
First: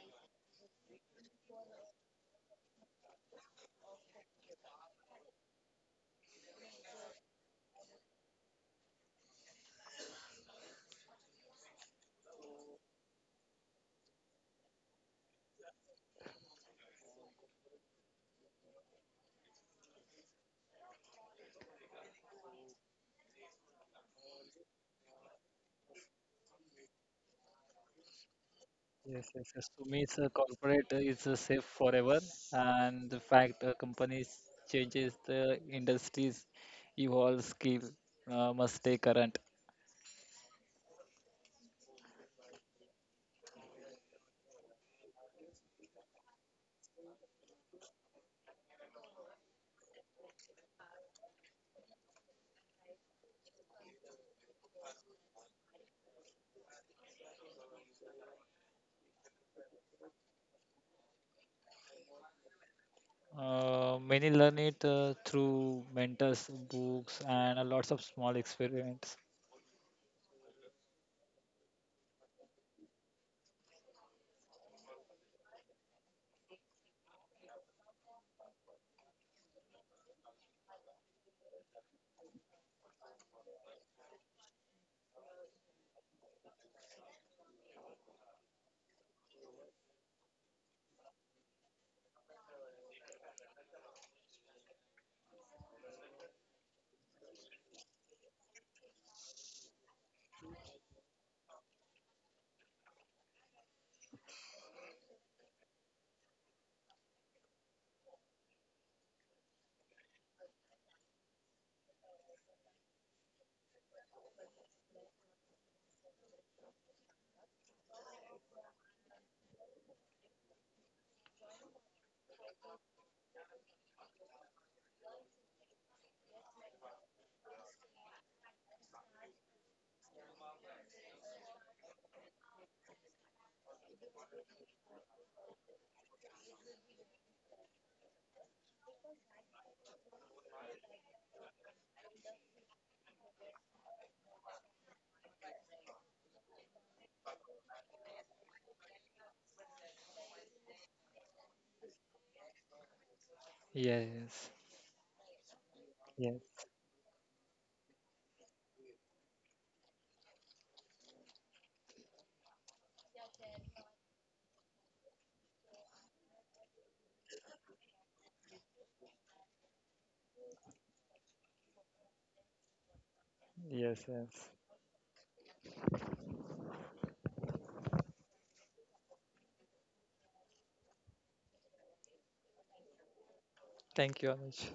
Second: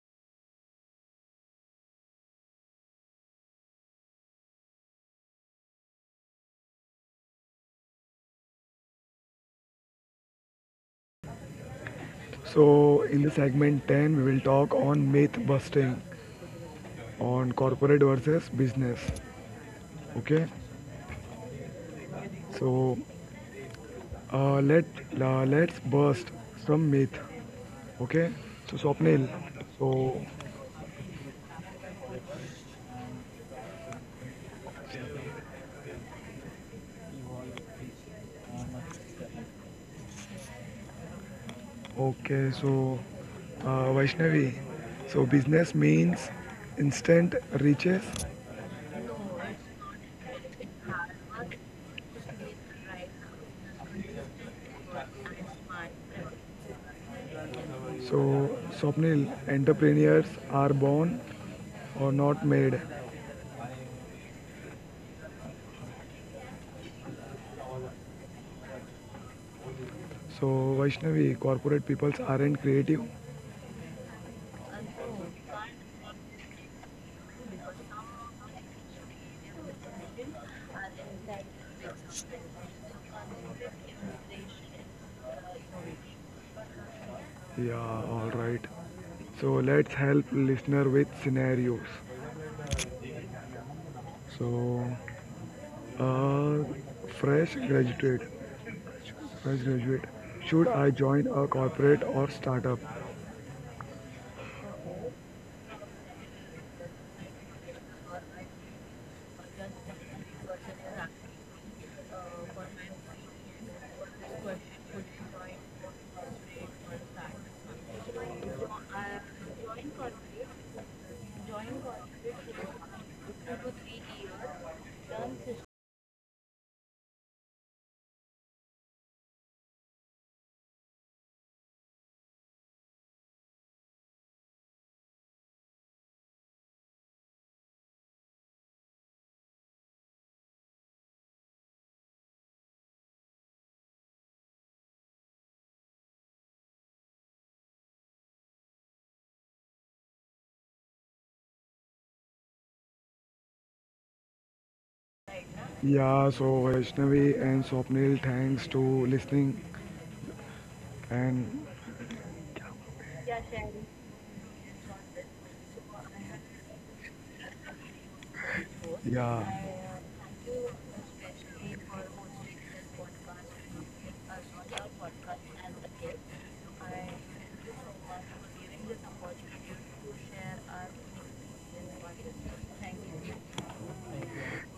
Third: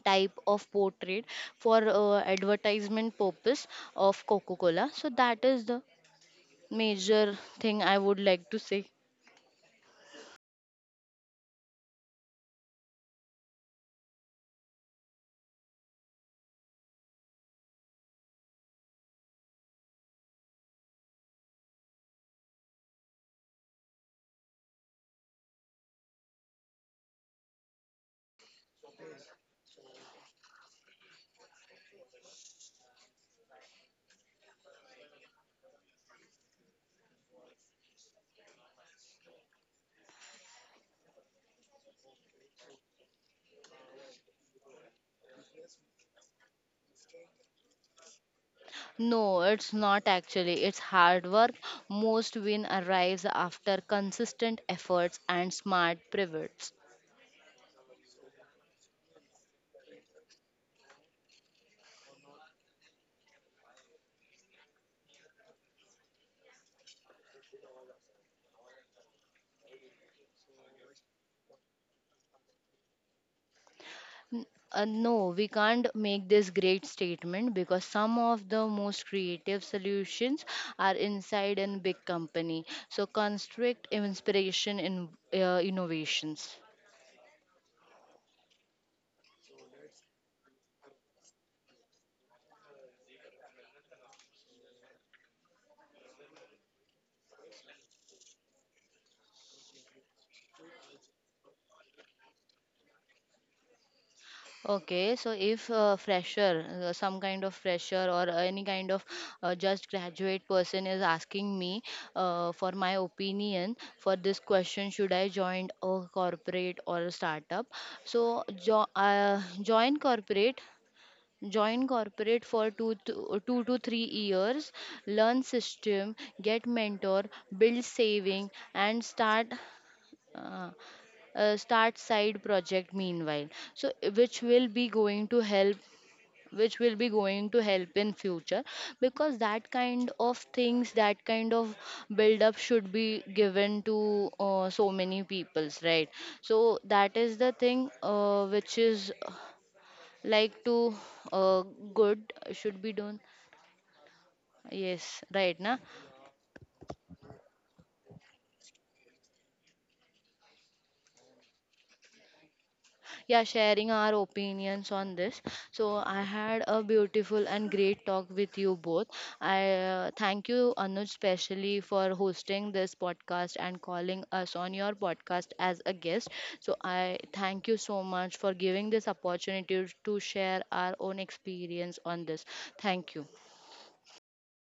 type of portrait for advertisement purpose of Coca-Cola. So that is the major thing I would like to say. So, in the segment 10, we will talk on myth busting on corporate versus business. Okay. So, uh, let let's bust some myth. Okay, so Swapnil, Yes, yes, yes. To me, it's so a corporate is safe forever, and the fact companies changes, the industries evolve, skill must stay current. okay, so Vaishnavi, so business means instant riches. No, it's not actually, it's hard work. Most win arrives after consistent efforts and smart pivots. So Swapnil, entrepreneurs are born or not made. Many learn it through mentors, books, and a lots of small experiments. So Vaishnavi, corporate peoples aren't creative. No, we can't make this great statement because some of the most creative solutions are inside in big company. So construct inspiration in innovations. Yeah, all right. So let's help listener with scenarios. So, uh, fresh graduate, fresh graduate, should I join a corporate or startup? Okay, so if fresher, some kind of fresher or any kind of just graduate person is asking me for my opinion for this question, should I join a corporate or a startup? So join corporate, join corporate for 2 to 3 years, learn system, get mentor, build saving, and start uh, start side project meanwhile. So which will be going to help, which will be going to help in future. Because that kind of things, that kind of build up should be given to so many peoples, right? So that is the thing which is like to uh, good should be done. Yes, Yes, right na. Yeah, yes, so Vaishnavi and Swapnil, thanks to listening and Yeah, sharing our opinions on this, so I had a beautiful and great talk with you both. yeah. I thank you Anuj specially for hosting this podcast and yes, calling yes. us on your podcast as a guest. So I thank you so much for giving this opportunity to share our own experience on this. Thank you. Thank you, Anuj.